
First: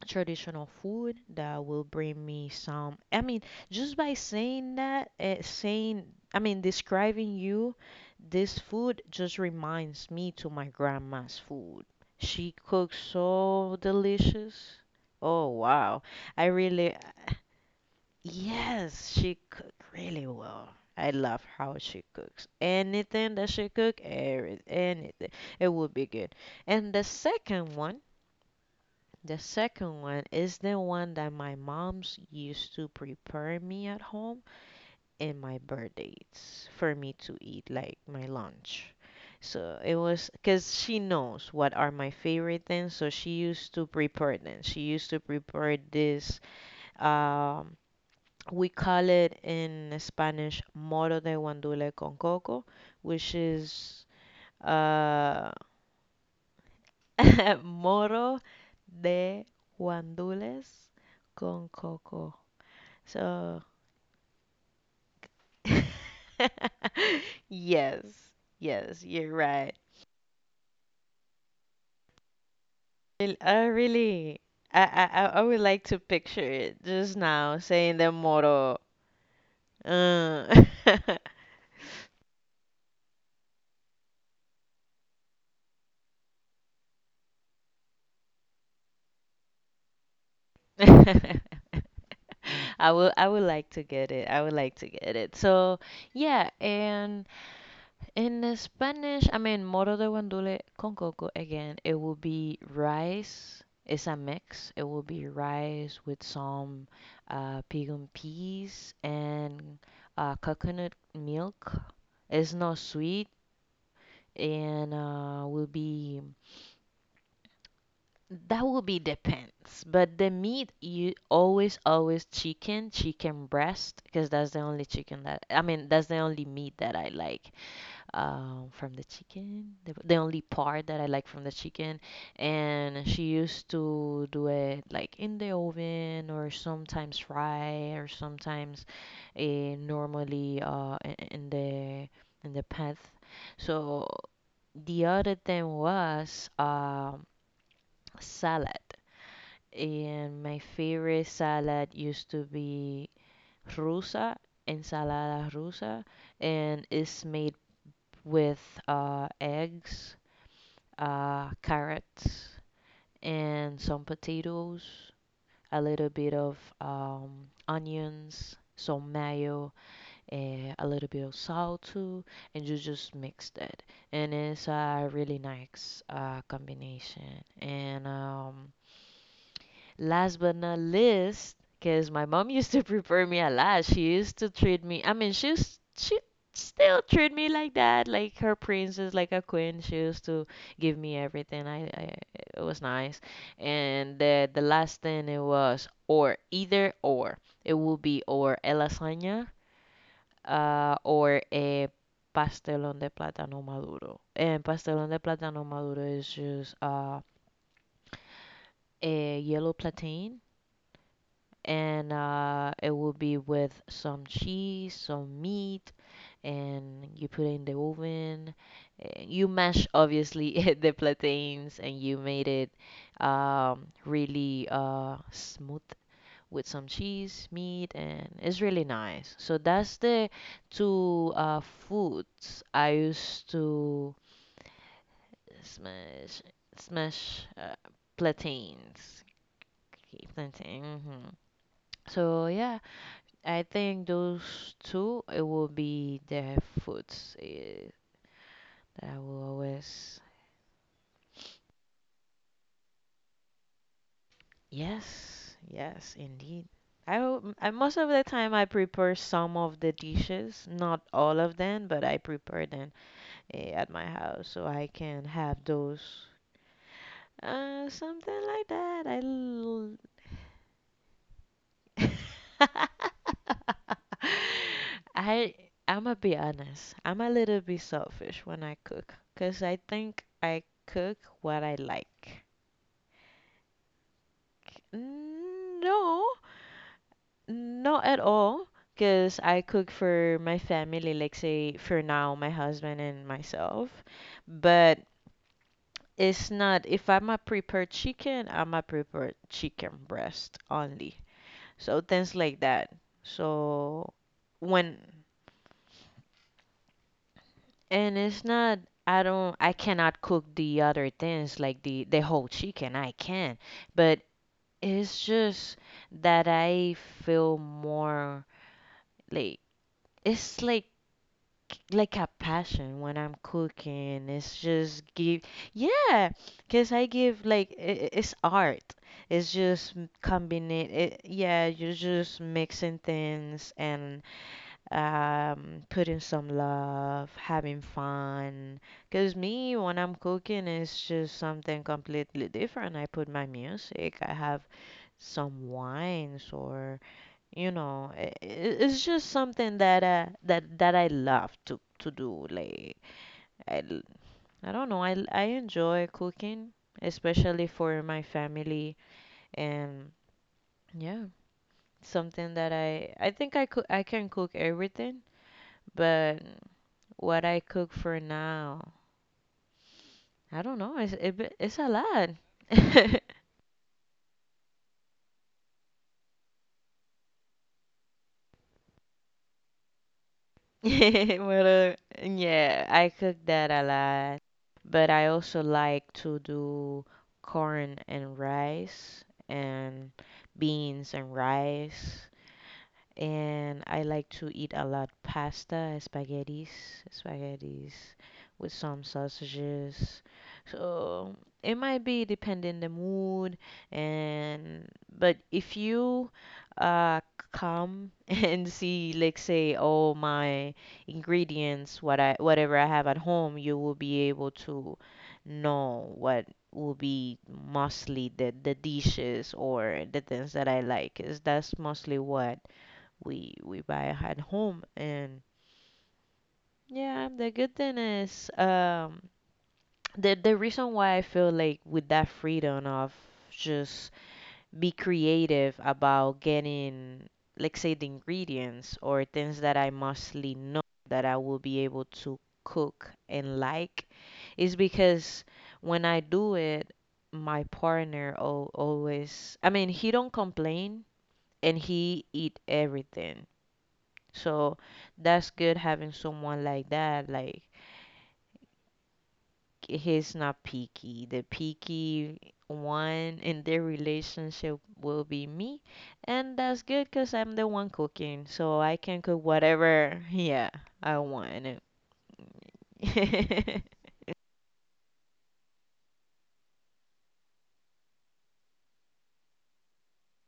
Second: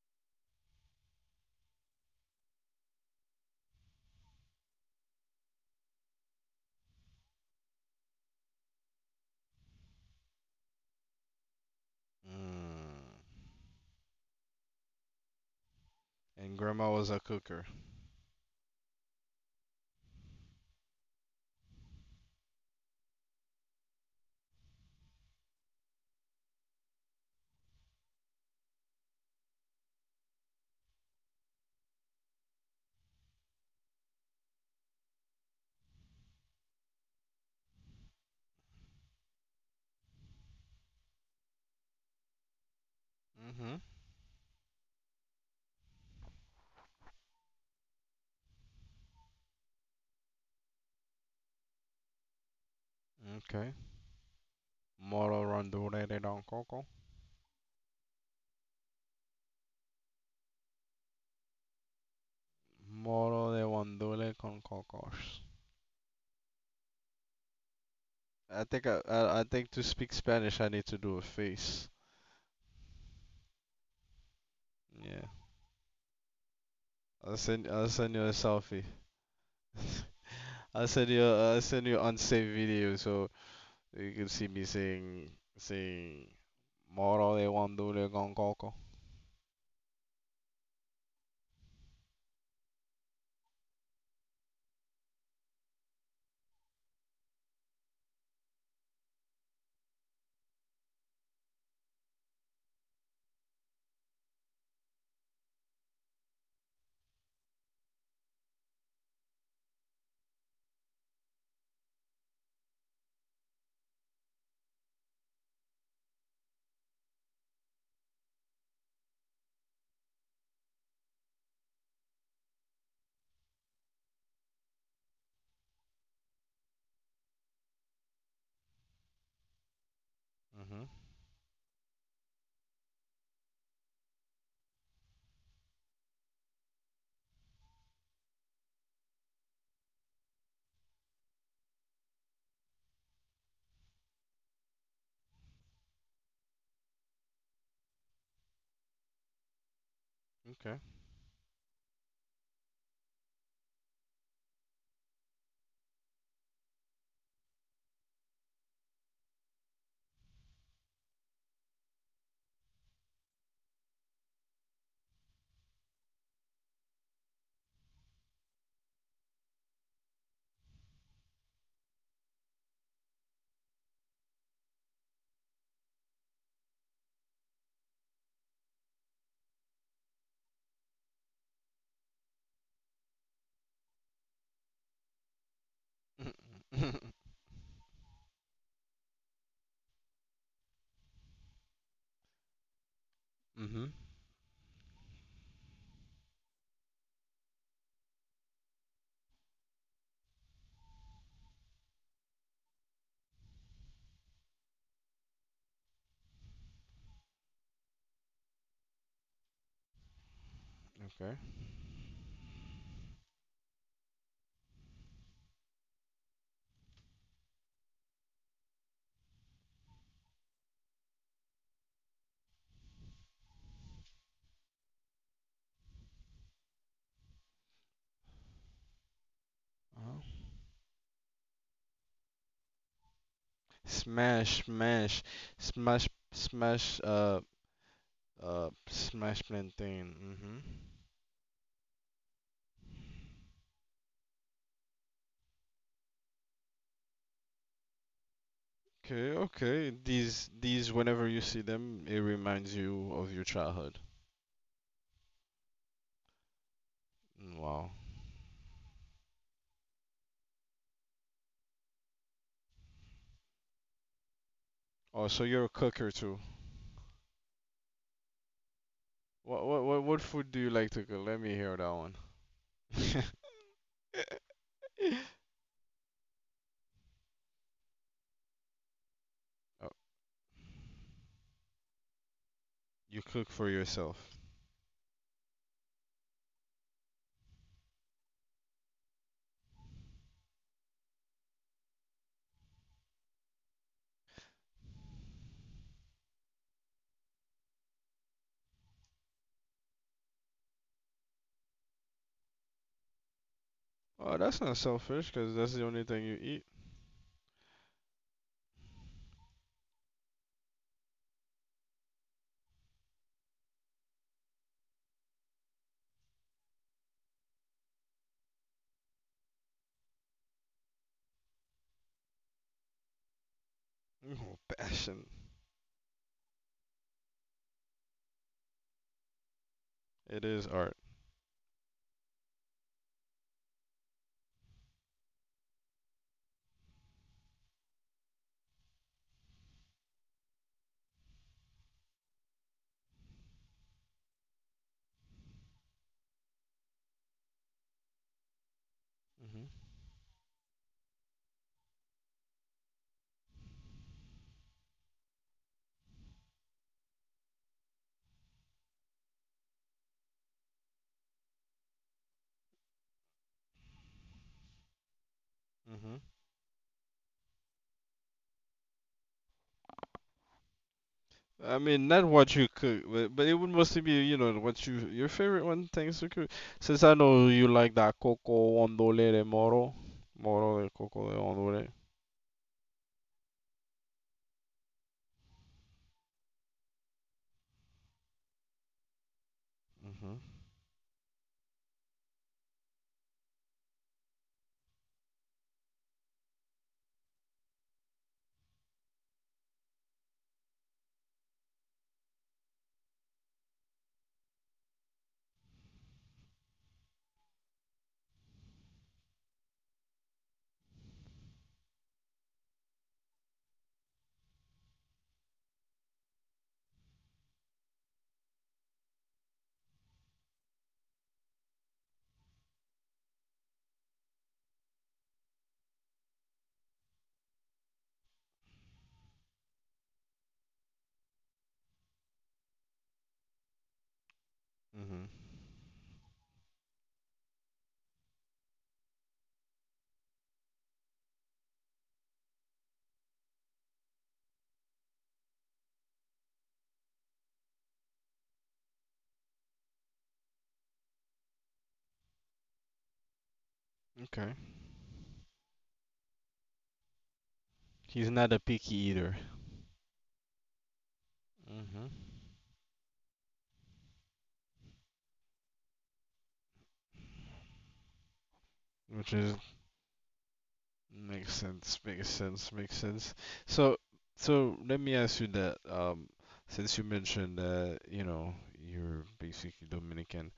traditional food that will bring me some. I mean, just by saying that, I mean, describing you this food just reminds me to my grandma's food. She cooks so delicious. Oh wow. I and grandma really was a cooker. Yes, she cook really well. I love how she cooks. Anything that she cook, every anything, it would be good. And the second one is the one that my mom's used to prepare me at home in my birthdays for me to eat, like my lunch. So it was because she knows what are my favorite things, so she used Hmm. to prepare them. She used to prepare this um we call it in Spanish moro de guandule con coco, which Okay. is Moro uh, rondule de don coco. moro de guandules con coco. Moro de So, rondule con cocos. yes, I think I, yes, you're I I think right. to speak Spanish I need to do a face. Well, I really, Yeah. I would like to picture it just now I'll saying the send you a moro. selfie. Uh. I'll send you unsaved video so you can see me saying saying Moro de rondule con coco. I would like to get it. I would like to get it. So yeah, and in Spanish, I mean moro de guandule con coco again, it will be rice. It's a mix. It will be rice with some pigeon peas and coconut milk. It's not sweet and will be That will be depends, but the meat you always always chicken, chicken breast, because that's the only chicken that I mean that's the only meat that I like from the chicken, the only part Hmm. that I like from the chicken. And she used to do it like in the oven or sometimes fry or sometimes uh, normally in the pan. So the other thing was salad. And my Okay. favorite salad used to be rusa, ensalada rusa, and it's made with eggs, carrots, and some potatoes, a little bit of onions, some mayo, and a little bit of salt too, and you just mix that. And it's a really nice combination. And last but not least, because my mom used to prepare me a lot. She used to treat me. I mean, she used, she still treat me like that, like her princess, like a queen. She used to give me everything. I, it was nice. Mm-hmm. And the last thing it was or either or. It would be or a lasagna, or a pastelón de plátano maduro. And pastelón de plátano maduro is just a yellow plantain Okay. and it will be with some cheese, some meat, and you put it in the oven. You mash obviously the plantains, and you made it really smooth with some cheese, meat, and it's really nice. So that's Uh, the two foods I used to smash, smash, sma smash, smash, smash plantains. smash plantain. Okay, Mm-hmm. plantain. Mhm. So yeah, I think those two, it will be the foods that I Okay, will okay. always. These, whenever you see them, it reminds you of your childhood. Yes, yes, indeed. Mm, I wow. most of the time I prepare some of the dishes, not all of them, but I prepare them at my house so I Oh, can so you're a have cooker those. too. Something like that. What, what, what, what food do you like to cook? Let me hear that one. I I'ma be honest. I'm a little bit selfish when I cook, 'cause I Oh, think I cook what I like. you cook for yourself. No, not at all, 'cause I cook for my family, like say for now, my husband and myself. But it's not, if I'm a prepare chicken, I'm a prepare chicken breast only. So things like that. So Oh, that's not when selfish, because that's the only thing you eat. And it's not, I don't, I cannot cook the other things like the whole chicken. I can, but it's just that I feel more like it's like a passion when I'm cooking. Oh, It's just passion. give yeah, 'cause I give like I it's art. It's just It is combining art. it, yeah, you're just mixing things and putting some love, having fun. Because me, when I'm cooking, it's just something completely different. I put my music, I have some wines, or you know, it's just Mm-hmm. something that that I love to do. Like I, l- I don't know, I enjoy cooking, especially for my family, and yeah, something that I think I could I can cook everything. Hmm. But what I cook for now? I don't know. It's I it's a mean, not lot. what you cook, but it would mostly be, you know, what you your favorite one things to cook. Since I know you like that coco ondole de moro, moro de coco de What ondole. a- yeah, I cook that a lot. But I also like to do corn and rice and Hmm. beans and rice, and I like to eat a lot pasta, spaghettis, spaghettis with some sausages. So it might be depending the mood, and but if you uh come and see like say all my ingredients, what I whatever I have at home, you will be able to know what will be mostly the dishes or the things that I like. Is that's mostly what we buy at home. And yeah, the good thing is the reason why I feel like with that freedom of just be Hmm. creative about getting like say the ingredients or things that I mostly know that I will be able to cook and like is because when I do it my partner al always, I mean, he don't complain and he eat everything. Okay. So that's good having someone like that. Like He's not a picky eater. he's not picky. The Hmm. picky one in their relationship will be me, and that's good because I'm the one cooking, so I can Which cook is whatever yeah I makes want. sense, makes sense, makes sense. So, so let me ask you that. Since you mentioned that, you know, you're basically Dominican,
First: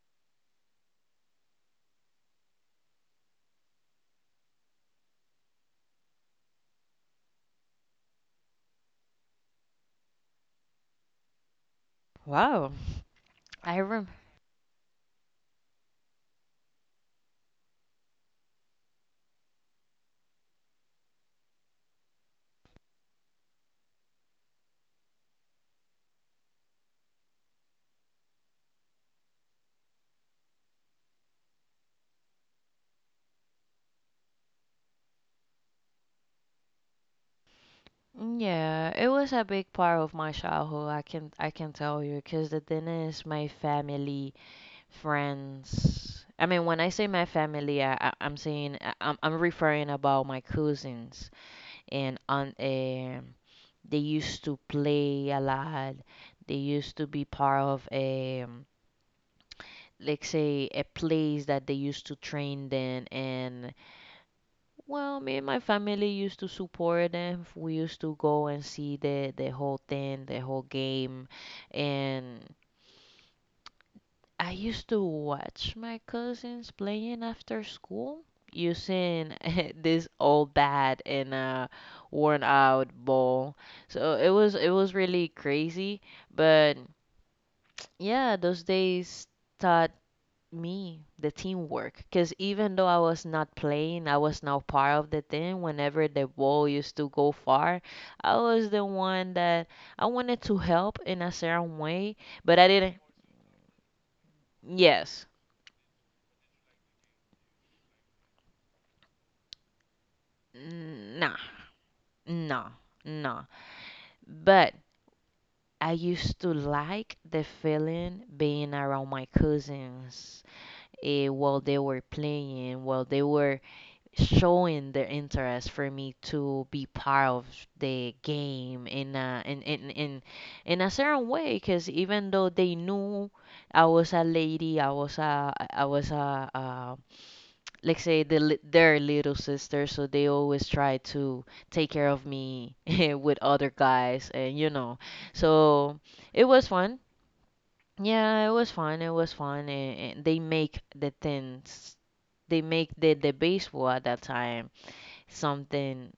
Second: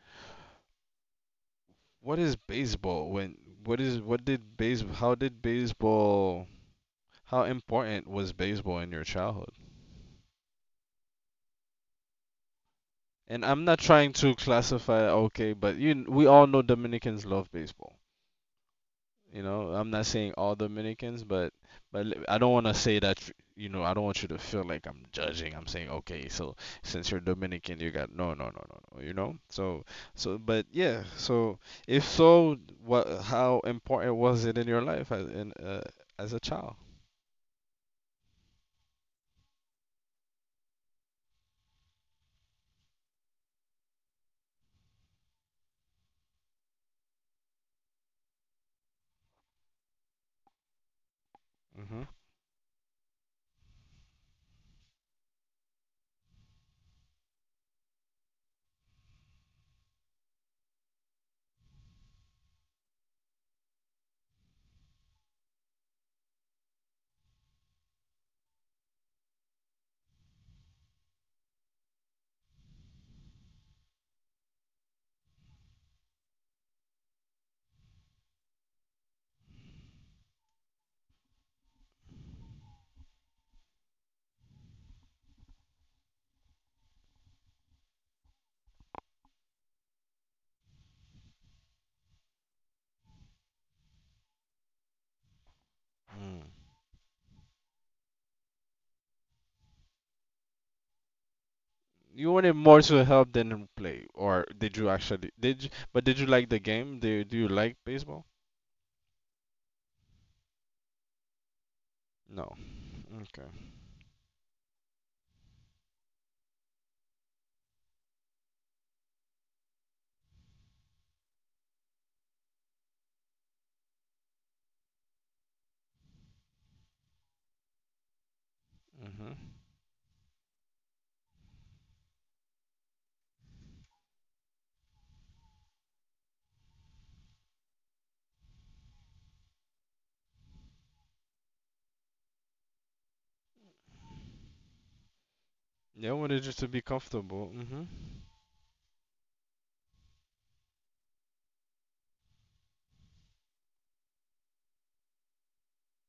what is baseball? When what is what did base how did baseball how important was baseball in your childhood? Wow. And I'm not I rem trying to classify, okay, but you we all know Dominicans love baseball. You know, I'm not saying all Dominicans, but l- I don't want to say that, f- you know, I don't want you to feel like I'm judging. I'm saying, okay, so since you're Dominican, you got no, no, no, no, no, you know? So so but yeah, so if so, what how important was it in your life as in as a child? Yeah, it was a big part of my childhood. I can tell you because the thing is, my family. Friends. I mean, when I say my family, I'm saying I'm referring about my cousins Hmm. and on a they used to play a lot. They used to be part of a, let's say, a place that they used to train then. And well, me and my family used to support them, we used to go and see the whole thing, the whole game. And I used to watch my cousins playing after school using this old bat and a worn out ball. So it was, it was really crazy, but yeah, those days taught me the teamwork, because even though I was not playing, I was now part of the team. Whenever the ball used to go far, I was the one that I wanted to help in a certain way, You wanted but I more didn't. to help than play, or did you Yes. actually did you, but did you like the game? Do you like baseball? N- Nah, No. no, no. Okay. But I used to like the feeling being around my cousins while they were playing, while they were showing their interest for me to be part of the game in a, Mhm. in, in a certain way. Because even though they knew I was a lady, I was a, like say their little sister, so they always try to take care of me with other guys, and you know, so Yeah, I it wanted was just to be fun. comfortable. Mhm. Yeah, it was fun, it was fun. And they make the things, they make the baseball at that time something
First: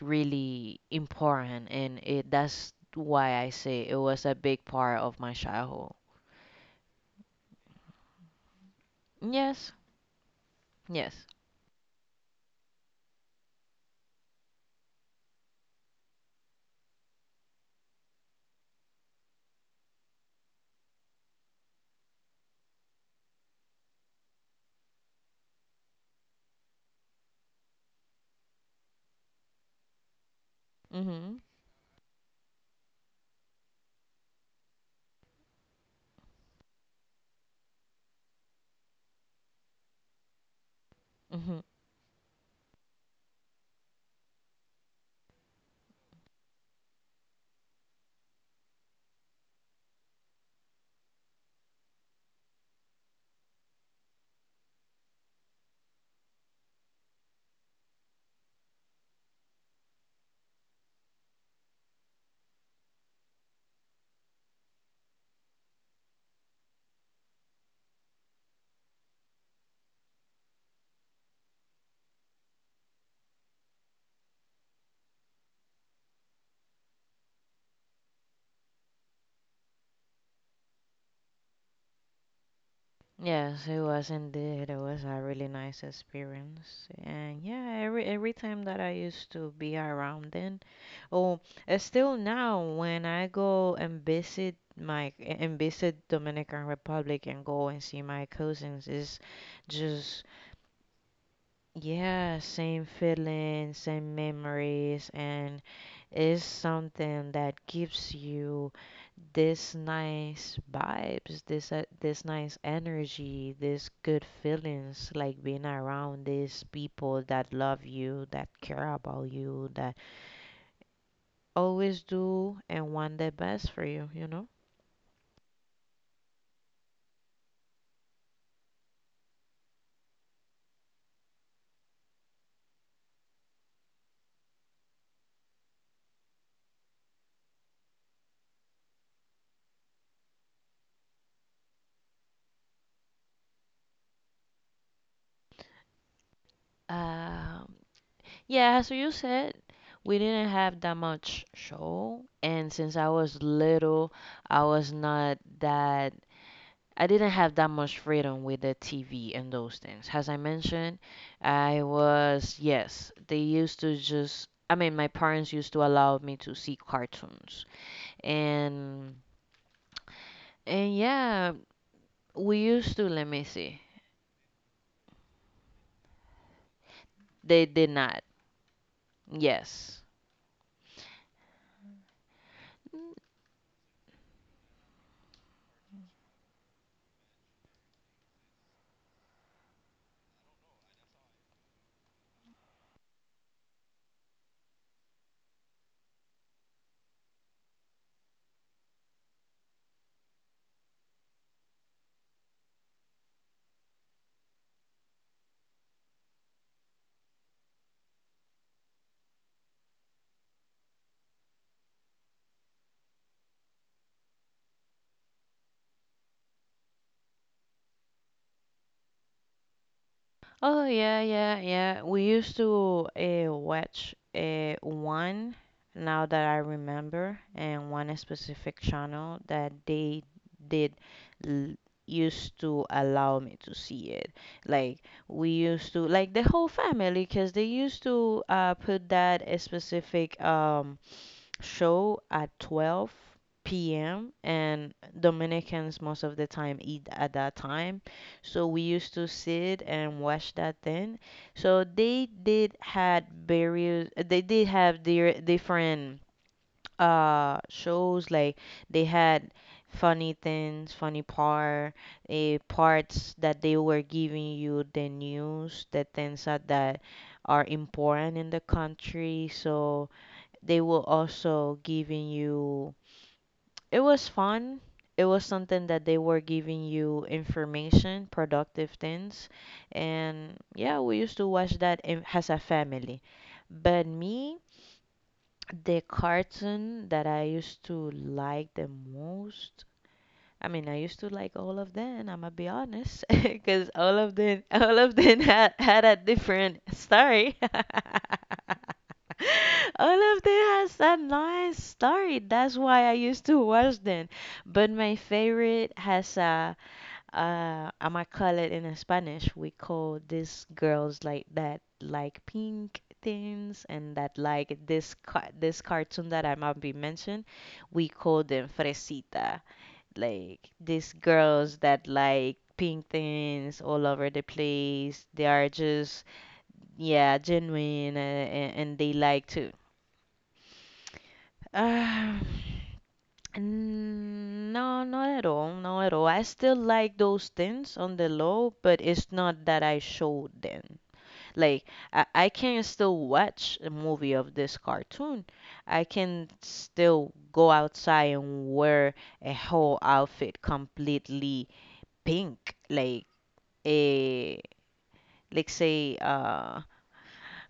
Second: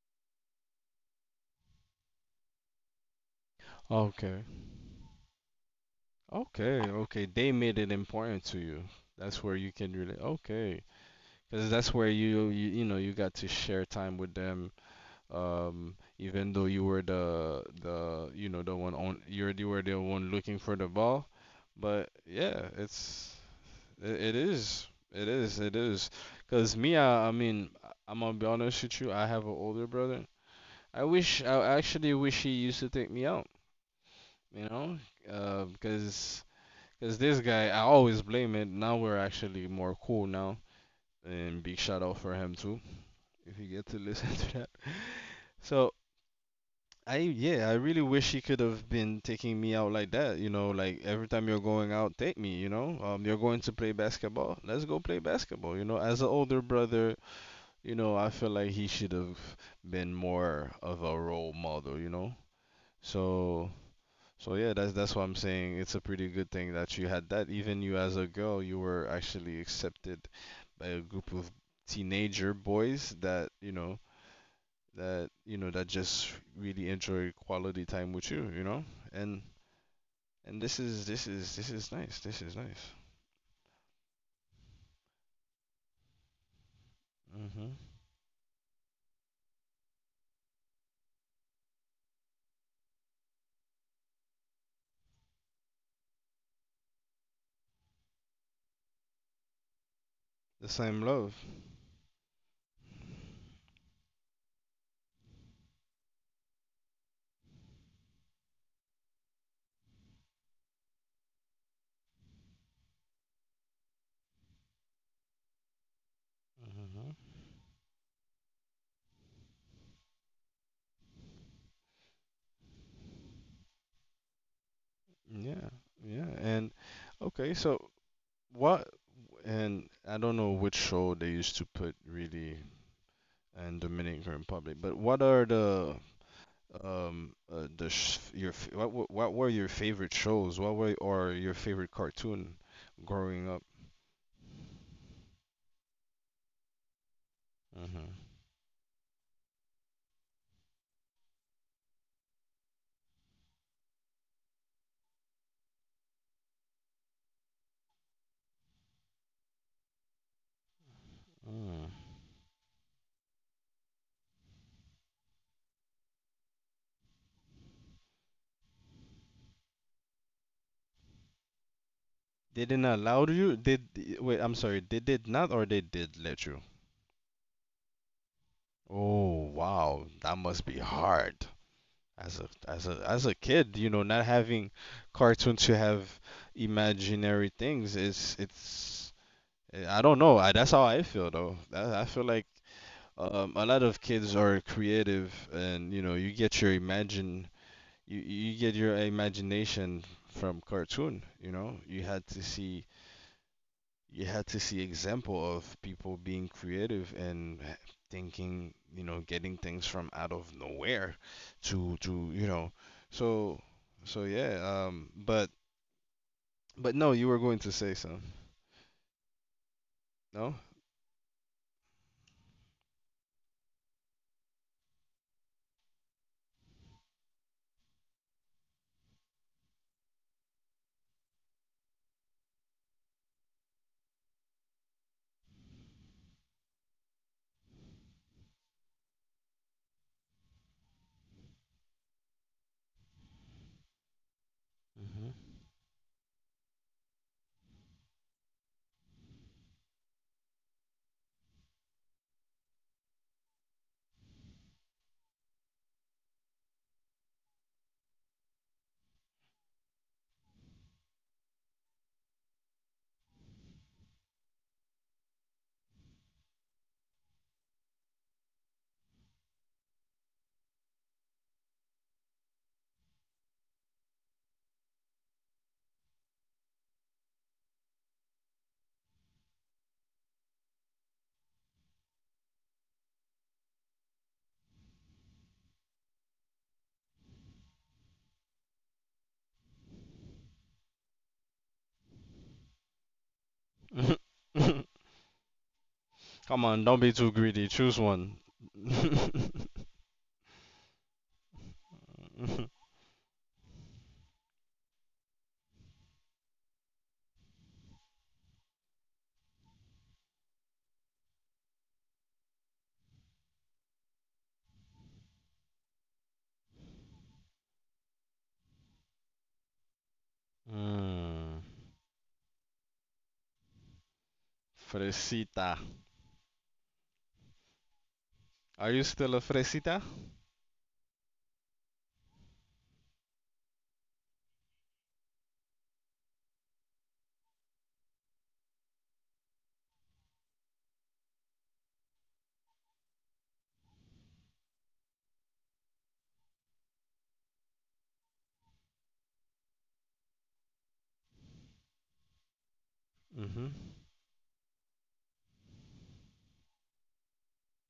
really important, and it, that's why I say it was a Okay. big part of my childhood. Okay, okay. They made it important to you. That's where Yes, you can really okay, yes. because that's where you know you got to share time with them. Even though you were the you know the one on you're you were the one looking for the ball, but yeah, it's it, it is it is it is. Cause me, I mean, I'm gonna be honest with you. I have an older brother. I Mhm. wish I actually wish he used to take me out. You know, because Because this guy, I always blame it. Now we're actually more cool now. And Mhm. big shout out for him too, if you get to listen to that. So I yeah, I really wish he could have been taking me out like that. You know, like every time you're going out, take me. You know, you're going to play basketball. Let's go play basketball. You know, as an older brother, you know, I feel like he should have been more of a role model. You know, so so yeah, that's what I'm saying. It's a pretty good thing that you had that. Even you as a girl, you were actually accepted by a group of teenager boys that you know that you know that just really enjoy quality time with you you know and and this is this is nice this is nice. Yes, it was indeed. It was a really nice experience. And Hmm. yeah, every time that I used to be around then, oh, still now when I go and visit my and visit Dominican Republic and go and see my cousins, is just The same love. yeah, same feelings, same memories, and it's something that gives you this nice vibes, this this nice energy, this good feelings, like being around these people that love you, that care about you, that always do and want the best for you, you know? Yeah, yeah, and okay so what and I don't know which show they used to put really in Dominican Republic but what are the sh- your f- what, wa- what were your favorite shows what were or your favorite cartoon growing up. Hmm. Um, Yeah, as you said, we didn't have that much show, and since I was little, I was not that. I didn't have that much freedom with the TV and those things. As I mentioned, I was, yes, they used to just, I mean, my parents used to allow me to see cartoons. And and yeah, They we didn't used allow to, let you? me They see. d- wait, I'm sorry. They did not or they did let you? They did not. Oh, wow. Yes. That must be hard. As a kid, you know, not having cartoons to have imaginary things is it's I don't know. I, that's how I feel though. That, I feel like a lot of kids are creative and you know, you get your imagine you get your imagination from cartoon, you know. You had to see example of people being creative and h- thinking, you know, getting things from out of nowhere to, you know. So so yeah, but no, you were going to say so. No? Oh yeah, yeah, yeah. We used to watch one, now that I remember, and one specific channel that they did l- used to allow me to see it. Like we used to, like the whole family, because they used to put that specific show at 12 p.m. And Dominicans most of the time eat at that time. So we used to sit and watch that then. So they did had various, they did have their different shows. Like they had funny things, funny part, parts that they were giving you the news, the things that, that are important in the country. So they will also giving you, it was fun, it was something that they were giving you information, productive things. And yeah, we used to watch that in, as a family. But me, the cartoon that I used to like the most, I mean, I used to like all of them. I'm gonna be honest, Hmm. because all of them, all of them had had a Come on, don't different be too greedy. story. Choose one. All of them has a nice story. That's why I used to watch them. But my favorite has a, I'm gonna call it in Spanish. We call these girls like that, like pink things, and that like this cartoon that I might be mentioned. We call them fresita, like these Mm. girls that like pink things all over the place. They Fresita. are just, yeah, genuine Are you and still they a like to. fresita? Uh, mm, no, not at all. Not at all. I still like those things on the low, but it's not that I showed them. Like, I can still watch a movie of this cartoon. I can still go outside and wear a whole outfit completely pink, like Hmm. a like say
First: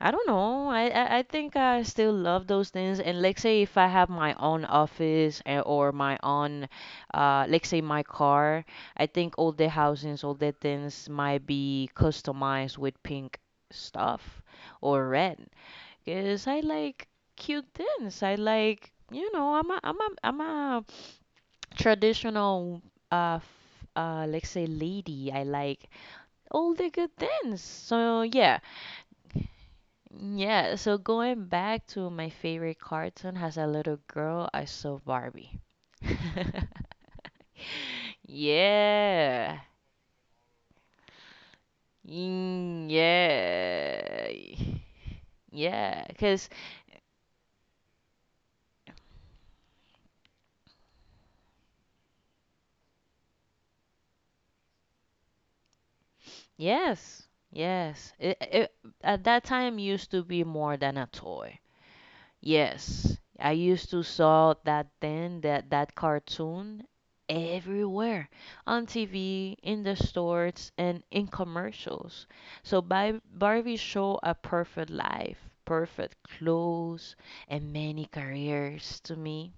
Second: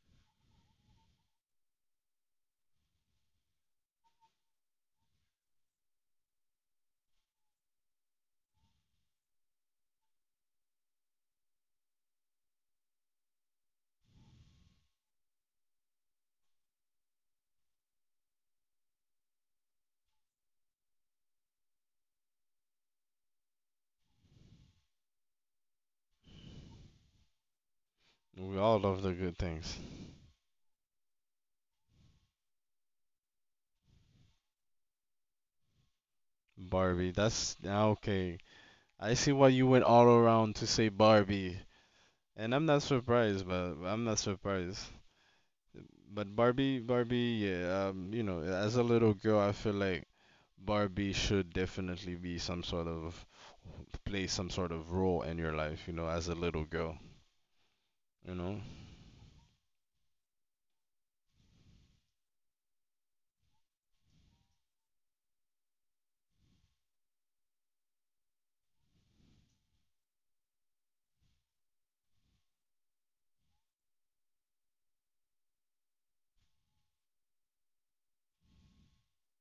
I don't know, I think I still love those things. And like say if I have my own office a- or my own like say my car, I think all the housings, all the things might be customized with pink stuff or red, because I like cute things. I like, you know, I'm a I'm a traditional let's say lady. I like all the good things. So yeah, We all love the good things. yeah. So going back to my favorite cartoon, as a little girl, I saw Barbie. Barbie, that's ah, okay. I see why Yeah, you went all around to say Barbie, and I'm mm, not surprised, but I'm not yeah, surprised. yeah. But Cause Barbie, Barbie, yeah, you know, as a little girl, I feel like Barbie should definitely be some sort of play some sort of role in your life, you know, as a little girl, yes, yes. It, you know. it at that time used to be more than a toy. Yes, I used to saw that then, that that cartoon everywhere on TV, in the stores, and in commercials. So Bar- Barbie show a perfect life, perfect clothes, and many careers to me.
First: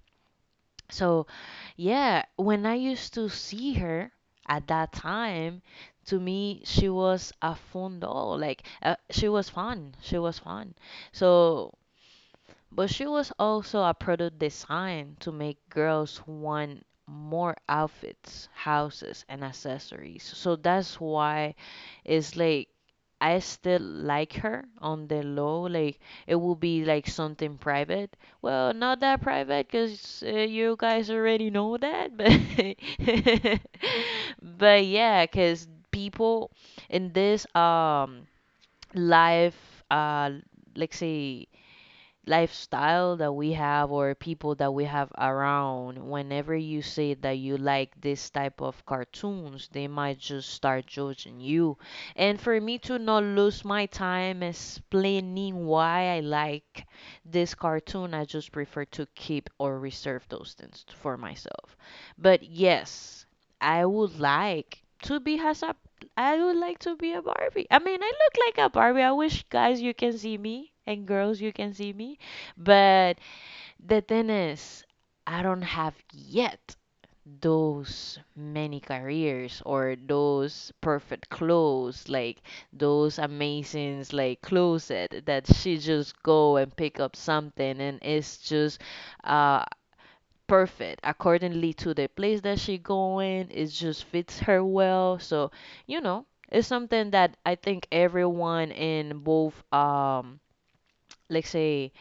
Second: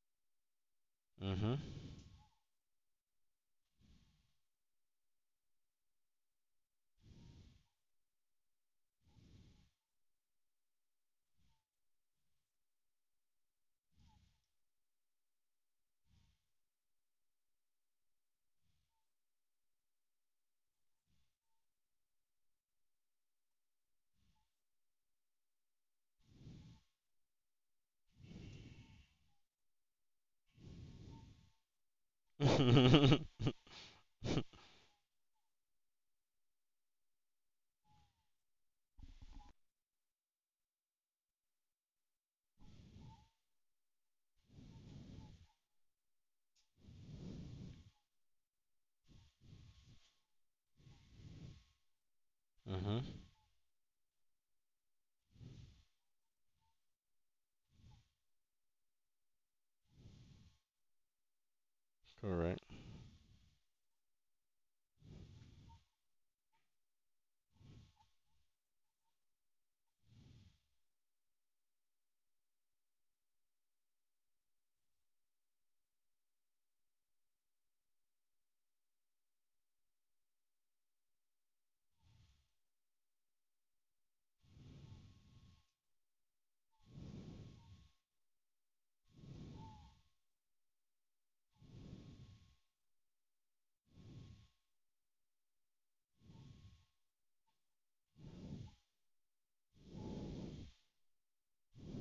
So Mhm. yeah, when I used to see her at that time, to me she was a fun doll. Like she was fun. She was fun. So but she was also a product designed to make girls want more outfits, houses, and accessories. So that's why it's like I still like her on the low. It would be like something private. Well, not that private, cause you guys already know that. But but yeah, cause people in this life let's say lifestyle that we have or people that we have around, whenever you say that you like this type of cartoons, they might just start judging you. And for me Mhm. to not lose my time explaining why I like this cartoon, I just prefer to keep or reserve those things for myself. But Correct. yes, I would like to be has a I would like to be a Barbie. I mean, I look like a Barbie. I wish guys you can see me and girls you can see me. But the thing is, I don't have yet those many careers or those perfect clothes, like those amazing like closet that she just go and pick up something and it's just uh perfect accordingly to the place that she going. It just fits her well. So, it's something that I think everyone in both let's say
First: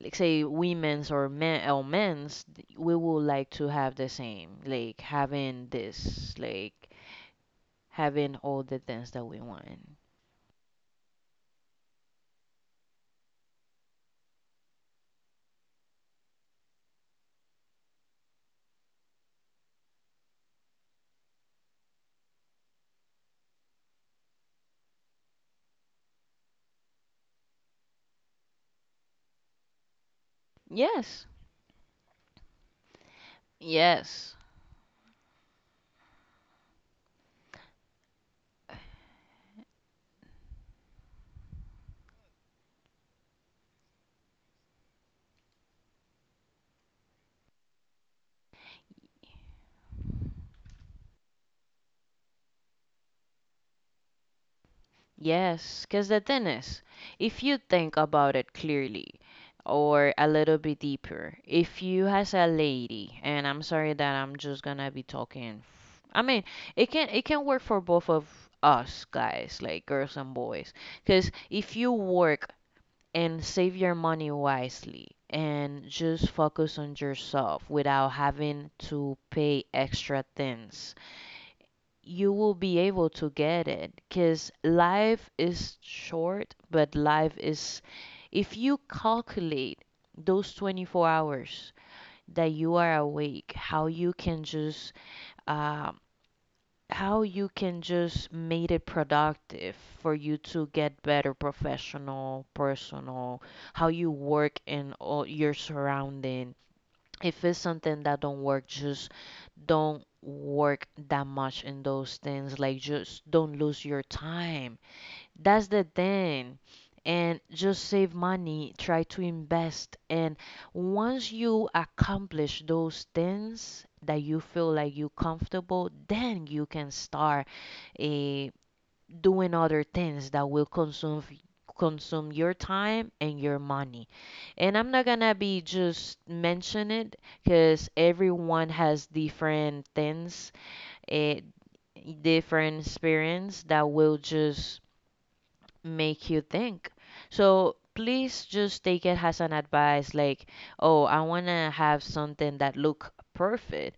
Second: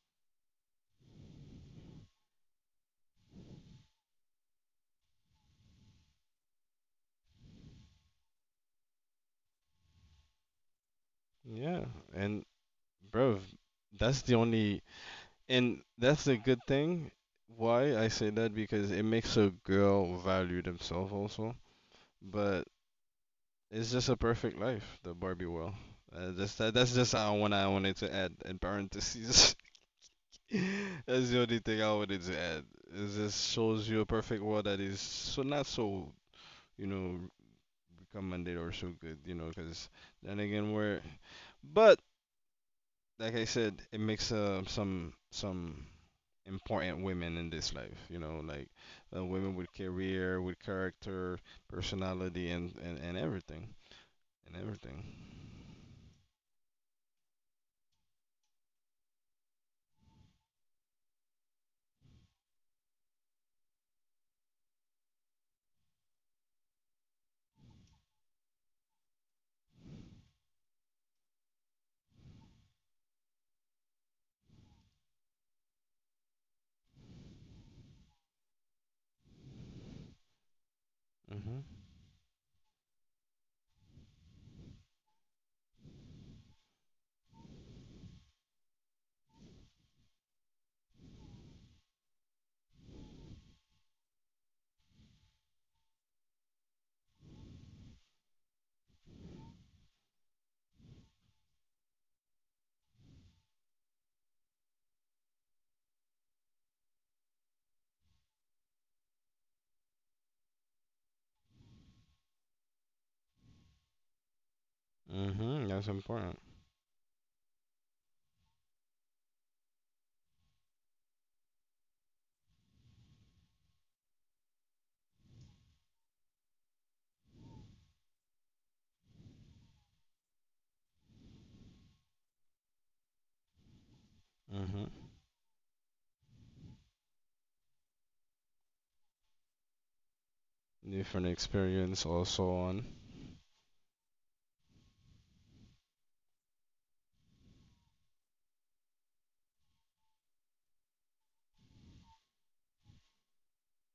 like say women's or men or we would like to have the same like having this like having all the things that we want. Yeah, and bro, that's the only. And that's a good thing. Why I say that because it makes a girl value themselves also. But it's just a perfect life, the Barbie world. That's just how one I wanted to add in parentheses. Yes, That's the only thing I wanted to add. It just shows you a yes, perfect world that is so not so, you know, recommended or so good, you know, because then again we're, but like I said, it makes some important women in this life. You know, like women with career, with character, personality, and everything, and everything. yes, because the thing is, if you think about it clearly or a little bit deeper, if you as a lady, and I'm sorry that I'm just gonna be I mean, it can work for both of us guys, like girls and boys, because if you work and save your money wisely and just focus on yourself without having to pay extra things. Mhm. You will be able to get it because life is short, but life is, if you calculate those 24 hours that you are awake, how you can just um how you can just make it productive for you to get better professional, personal, how you work in all your surrounding. If it's something that don't work, just don't work that much in those things. Like just don't lose your time. That's Mhm. the That's important. thing. And just save money, try to invest. And once you accomplish those things that you feel like you're comfortable, then you can start eh, doing other things that will consume consume your time and your money. And Mhm. I'm not gonna be just mention it because everyone has different things, Different eh, experience also different on. experience that will just make you think. So please just take it as an advice like, oh, I want to have something that look perfect,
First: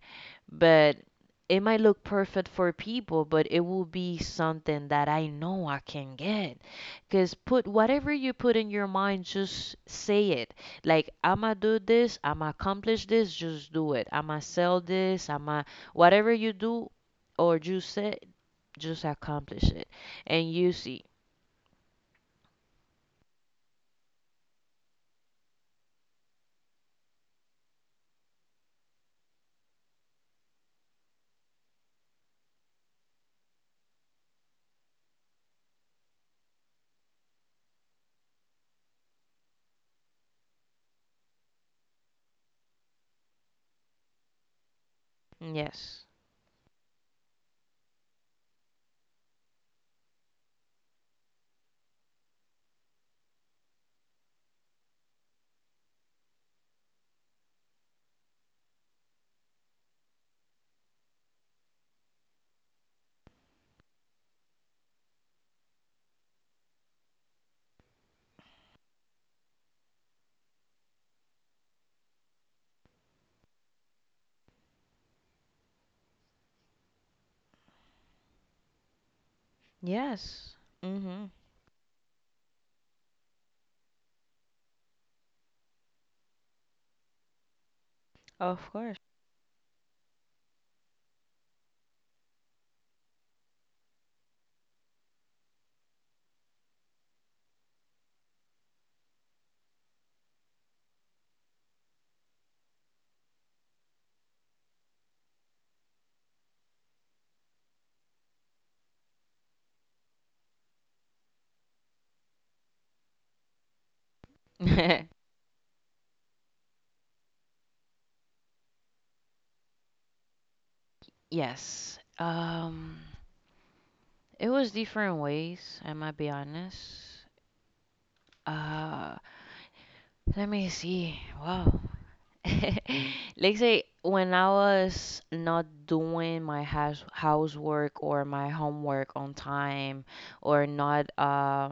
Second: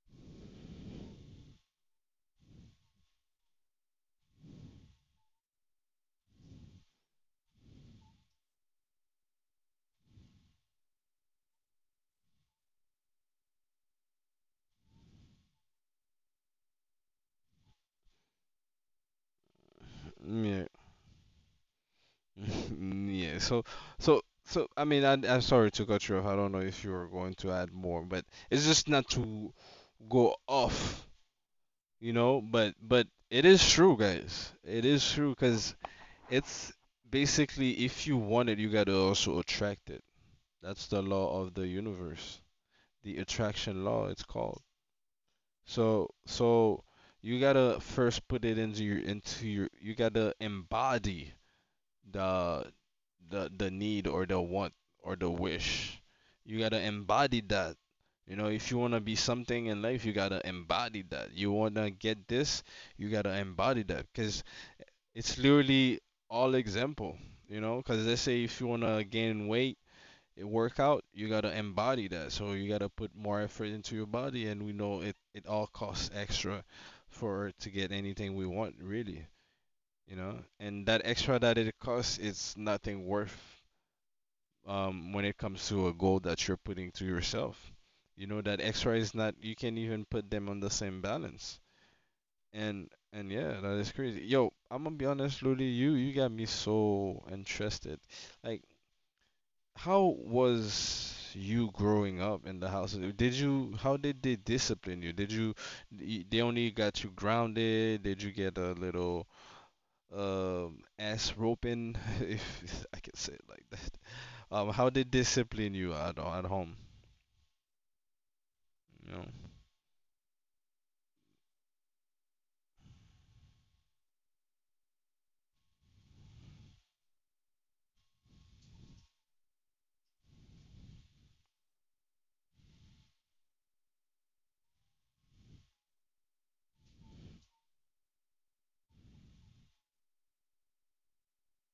but it might look perfect for people, but it will be something that I know I can get. Cause put whatever you put in your mind, just say it. Like I'ma do this, I'ma accomplish this, just do it. I'ma sell this, I'ma whatever you do or you say, just accomplish it. And Yeah. you see, Yeah. So, so I mean I'm sorry to cut you off. I don't know if you were going to add more, but it's just not to go off, you know, but it is true, guys. It is true because it's basically if you want it, you gotta also attract it. That's the law of the universe, the attraction law, it's called. yes. So, so you gotta first put it into your you gotta embody the the need or the want or the wish. You gotta embody that. You know, if you wanna be something in life, you gotta embody that. You wanna get this, you gotta embody that, cause it's literally all example, you know, because let's say if you want to gain weight, it work out, you got to embody that. So you got to put more effort into your body. And we know it, it all costs extra for to get anything we want, really, you know. Yes. And that Mm-hmm. extra that it costs, it's nothing worth when it comes to a goal that you're putting to yourself. You know, that Of extra course. is not, you can't even put them on the same balance. And yeah, that is crazy. Yo, I'm gonna be honest, Ludi, you got me so interested. Like, how was you growing up in the house? Did you how did they discipline you? Did you y- they only got you grounded? Did you get a little ass roping, if I can say it like that? How did they discipline you at home? You know? Yes. It was different ways, I might be honest. Uh, let me see. Wow. Let's say when I was not doing my housework or my homework on time or not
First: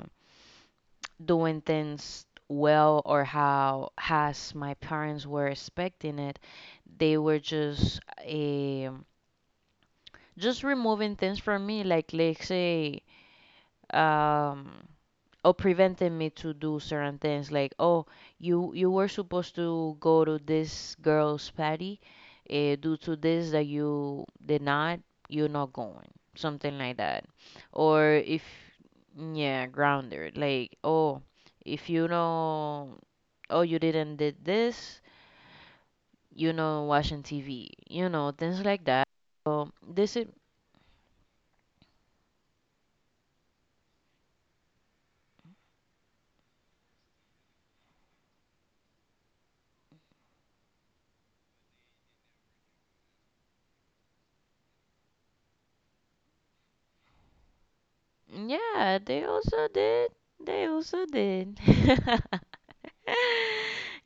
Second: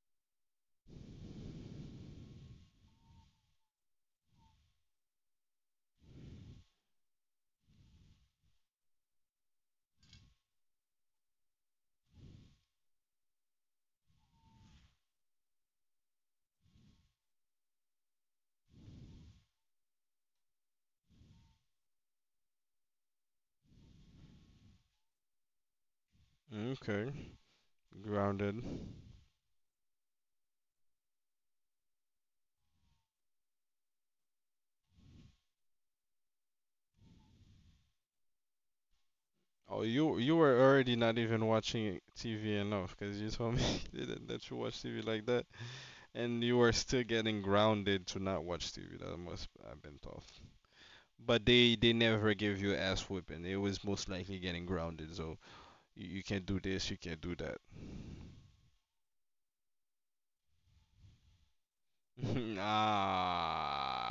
doing things well or how as my parents were expecting it, they were just removing things from me, like let's say um or preventing me to do certain things, like, oh, you were supposed to go to this girl's party, due to this that you did not, you're not going, something like Okay, that. Or if, grounded. yeah, grounded, like, oh, if you know, oh, you didn't did this, you know, watching TV, you know, things like that. So Oh, you this is, you were already not even watching TV enough because you told me that you watch TV like that, and you were still getting grounded to not watch TV. That must have been tough. But they never gave you ass whipping. It was most likely getting grounded. So you can't do this, you can't do that. yeah, they also did. They also did.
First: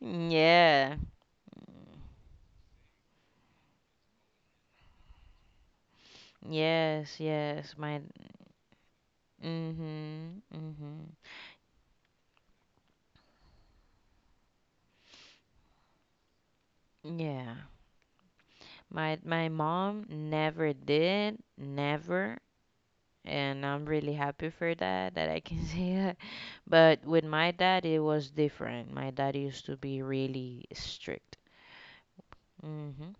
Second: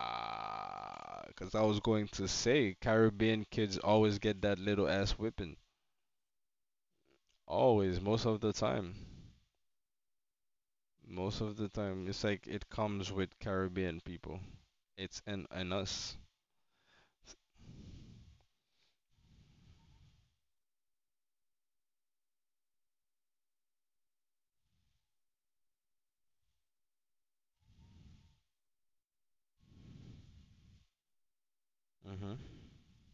Yeah. because I was going to say Caribbean kids always get that little ass whipping. Yes, yes. My Always, most of the time. mm-hmm. Mm-hmm. Most of the time, it's like it comes with Caribbean people. It's an in us. Yeah. My mom never did, never. And I'm really happy for that, that I can say that. But with my dad, it was different. My dad used to be really strict. Mhm. Mm-hmm.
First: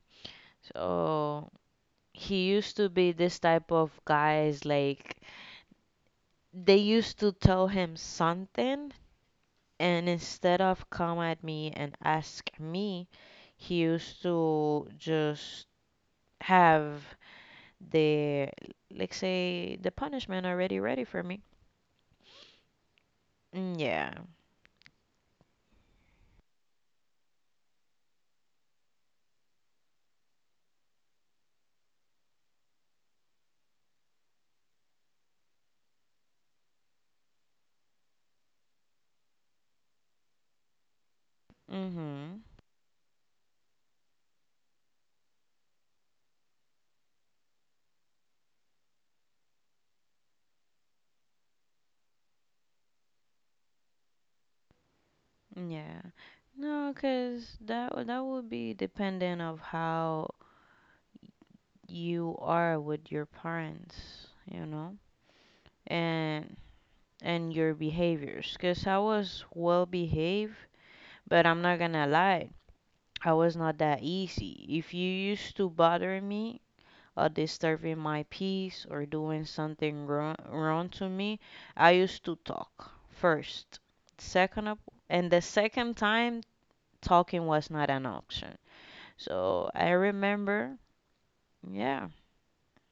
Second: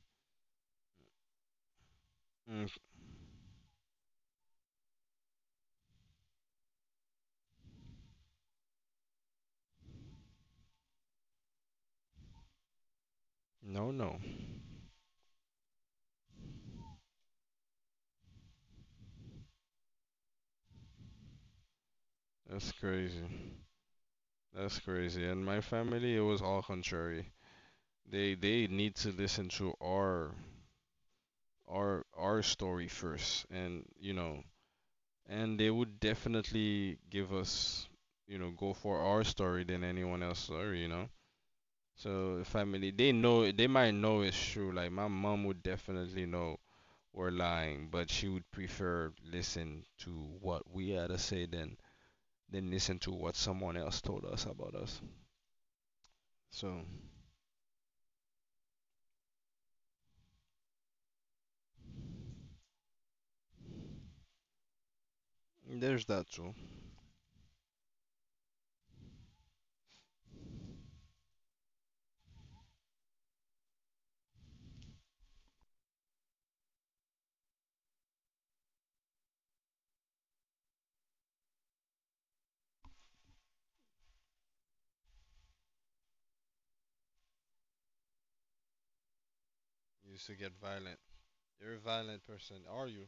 So he Mm, used to be this type of guys like, they used to tell him something, and instead of come at me and ask me, he no, no. used to just have the, like say, the punishment already ready for me. That's crazy. Mm, yeah. That's crazy. And my family, it was all contrary. They need to listen to our our story first, and you know, and they would definitely give us, you know, go for our story than anyone else's story, you know. So Mhm. family, they know, they might know it's true. Like my mom would definitely know were lying, but she would prefer listen to what we had to say than listen to what someone else told us about us. Yeah. So No, 'cause that would be dependent of how you are with your parents, you know, there's that too. and your behaviors. 'Cause I was well behaved. But I'm not gonna lie, I was not that easy. If you used to bothering me or disturbing my peace or doing something wrong, wrong to me, I used to talk first. Second up, and the second time talking was not an option. So I You used to get remember, violent. You're a violent yeah, person, are you?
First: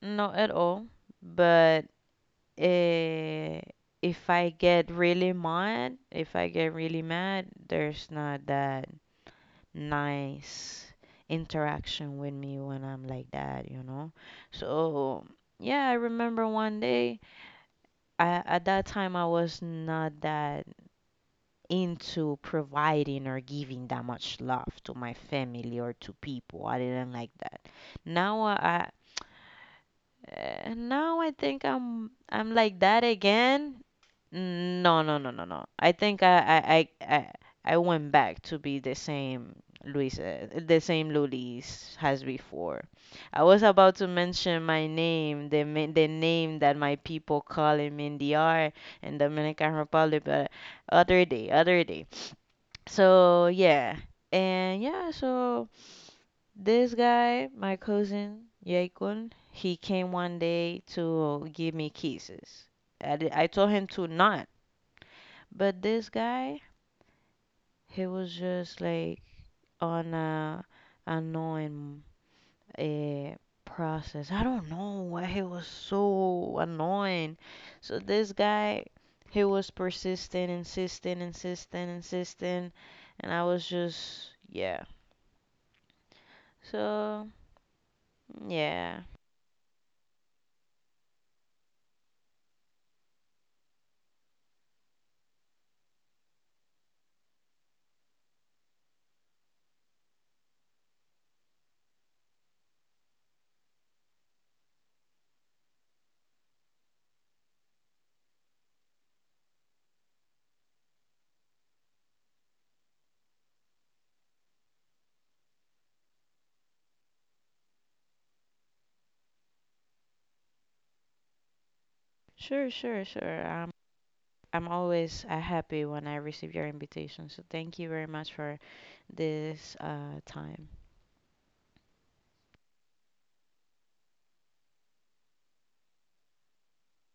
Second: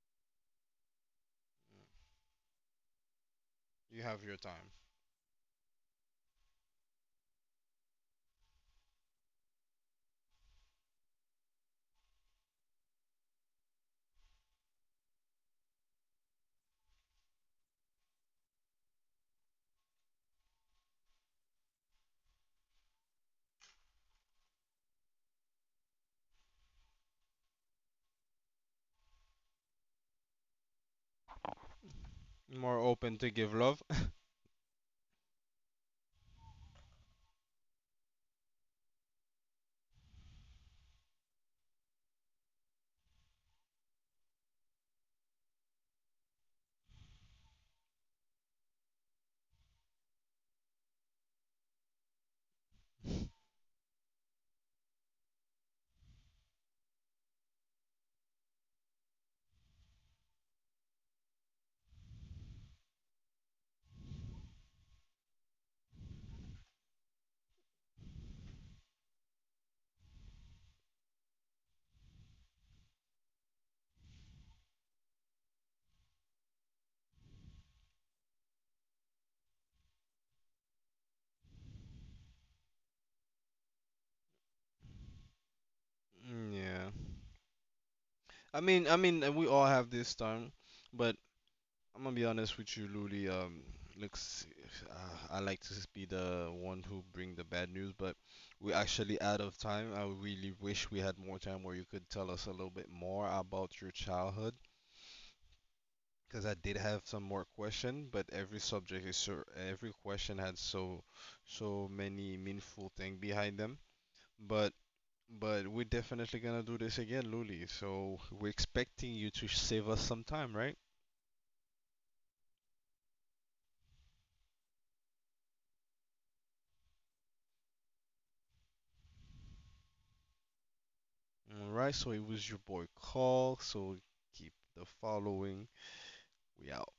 not at all. But eh, You have if your I time. get really mad, if I get really mad, there's not that nice interaction with me when I'm like that, you know? So, yeah, I remember one day, I, at that time, I was not that into providing or giving that much love to my family or to people. I didn't like that. Now I. I- now I think I'm like More that open to give again, love. no, no, no, no, no. I think I went back to be the same Luis, the same Lulis as before. I was about to mention my name, the name that my people call him in DR, in Dominican Republic, but other day, other day. So yeah, and yeah, so this guy, my cousin Yaikun, he came one day to give me kisses. I told him to not. But this guy, he was just like on a annoying uh, process. I don't know why he was so annoying. So this guy, he was persistent, insisting, insisting, insisting, and I was just yeah. Yeah. So yeah, I mean, we all have this time, but I'm gonna be honest with you, Luli. Looks, I like to be the one who bring the bad news, but we're actually out of time. I really wish we had more time where you could tell us a little bit more about your childhood, because I did have some more question, but every subject is so, every question had so, so many meaningful thing behind them. But, but we're definitely gonna do this again, Luli. So we're expecting you to save us some time, right? sure, sure, sure. I'm always happy when I receive your invitation. So thank you very much for this time. All right, so it was your boy Carl. So keep the following. We out.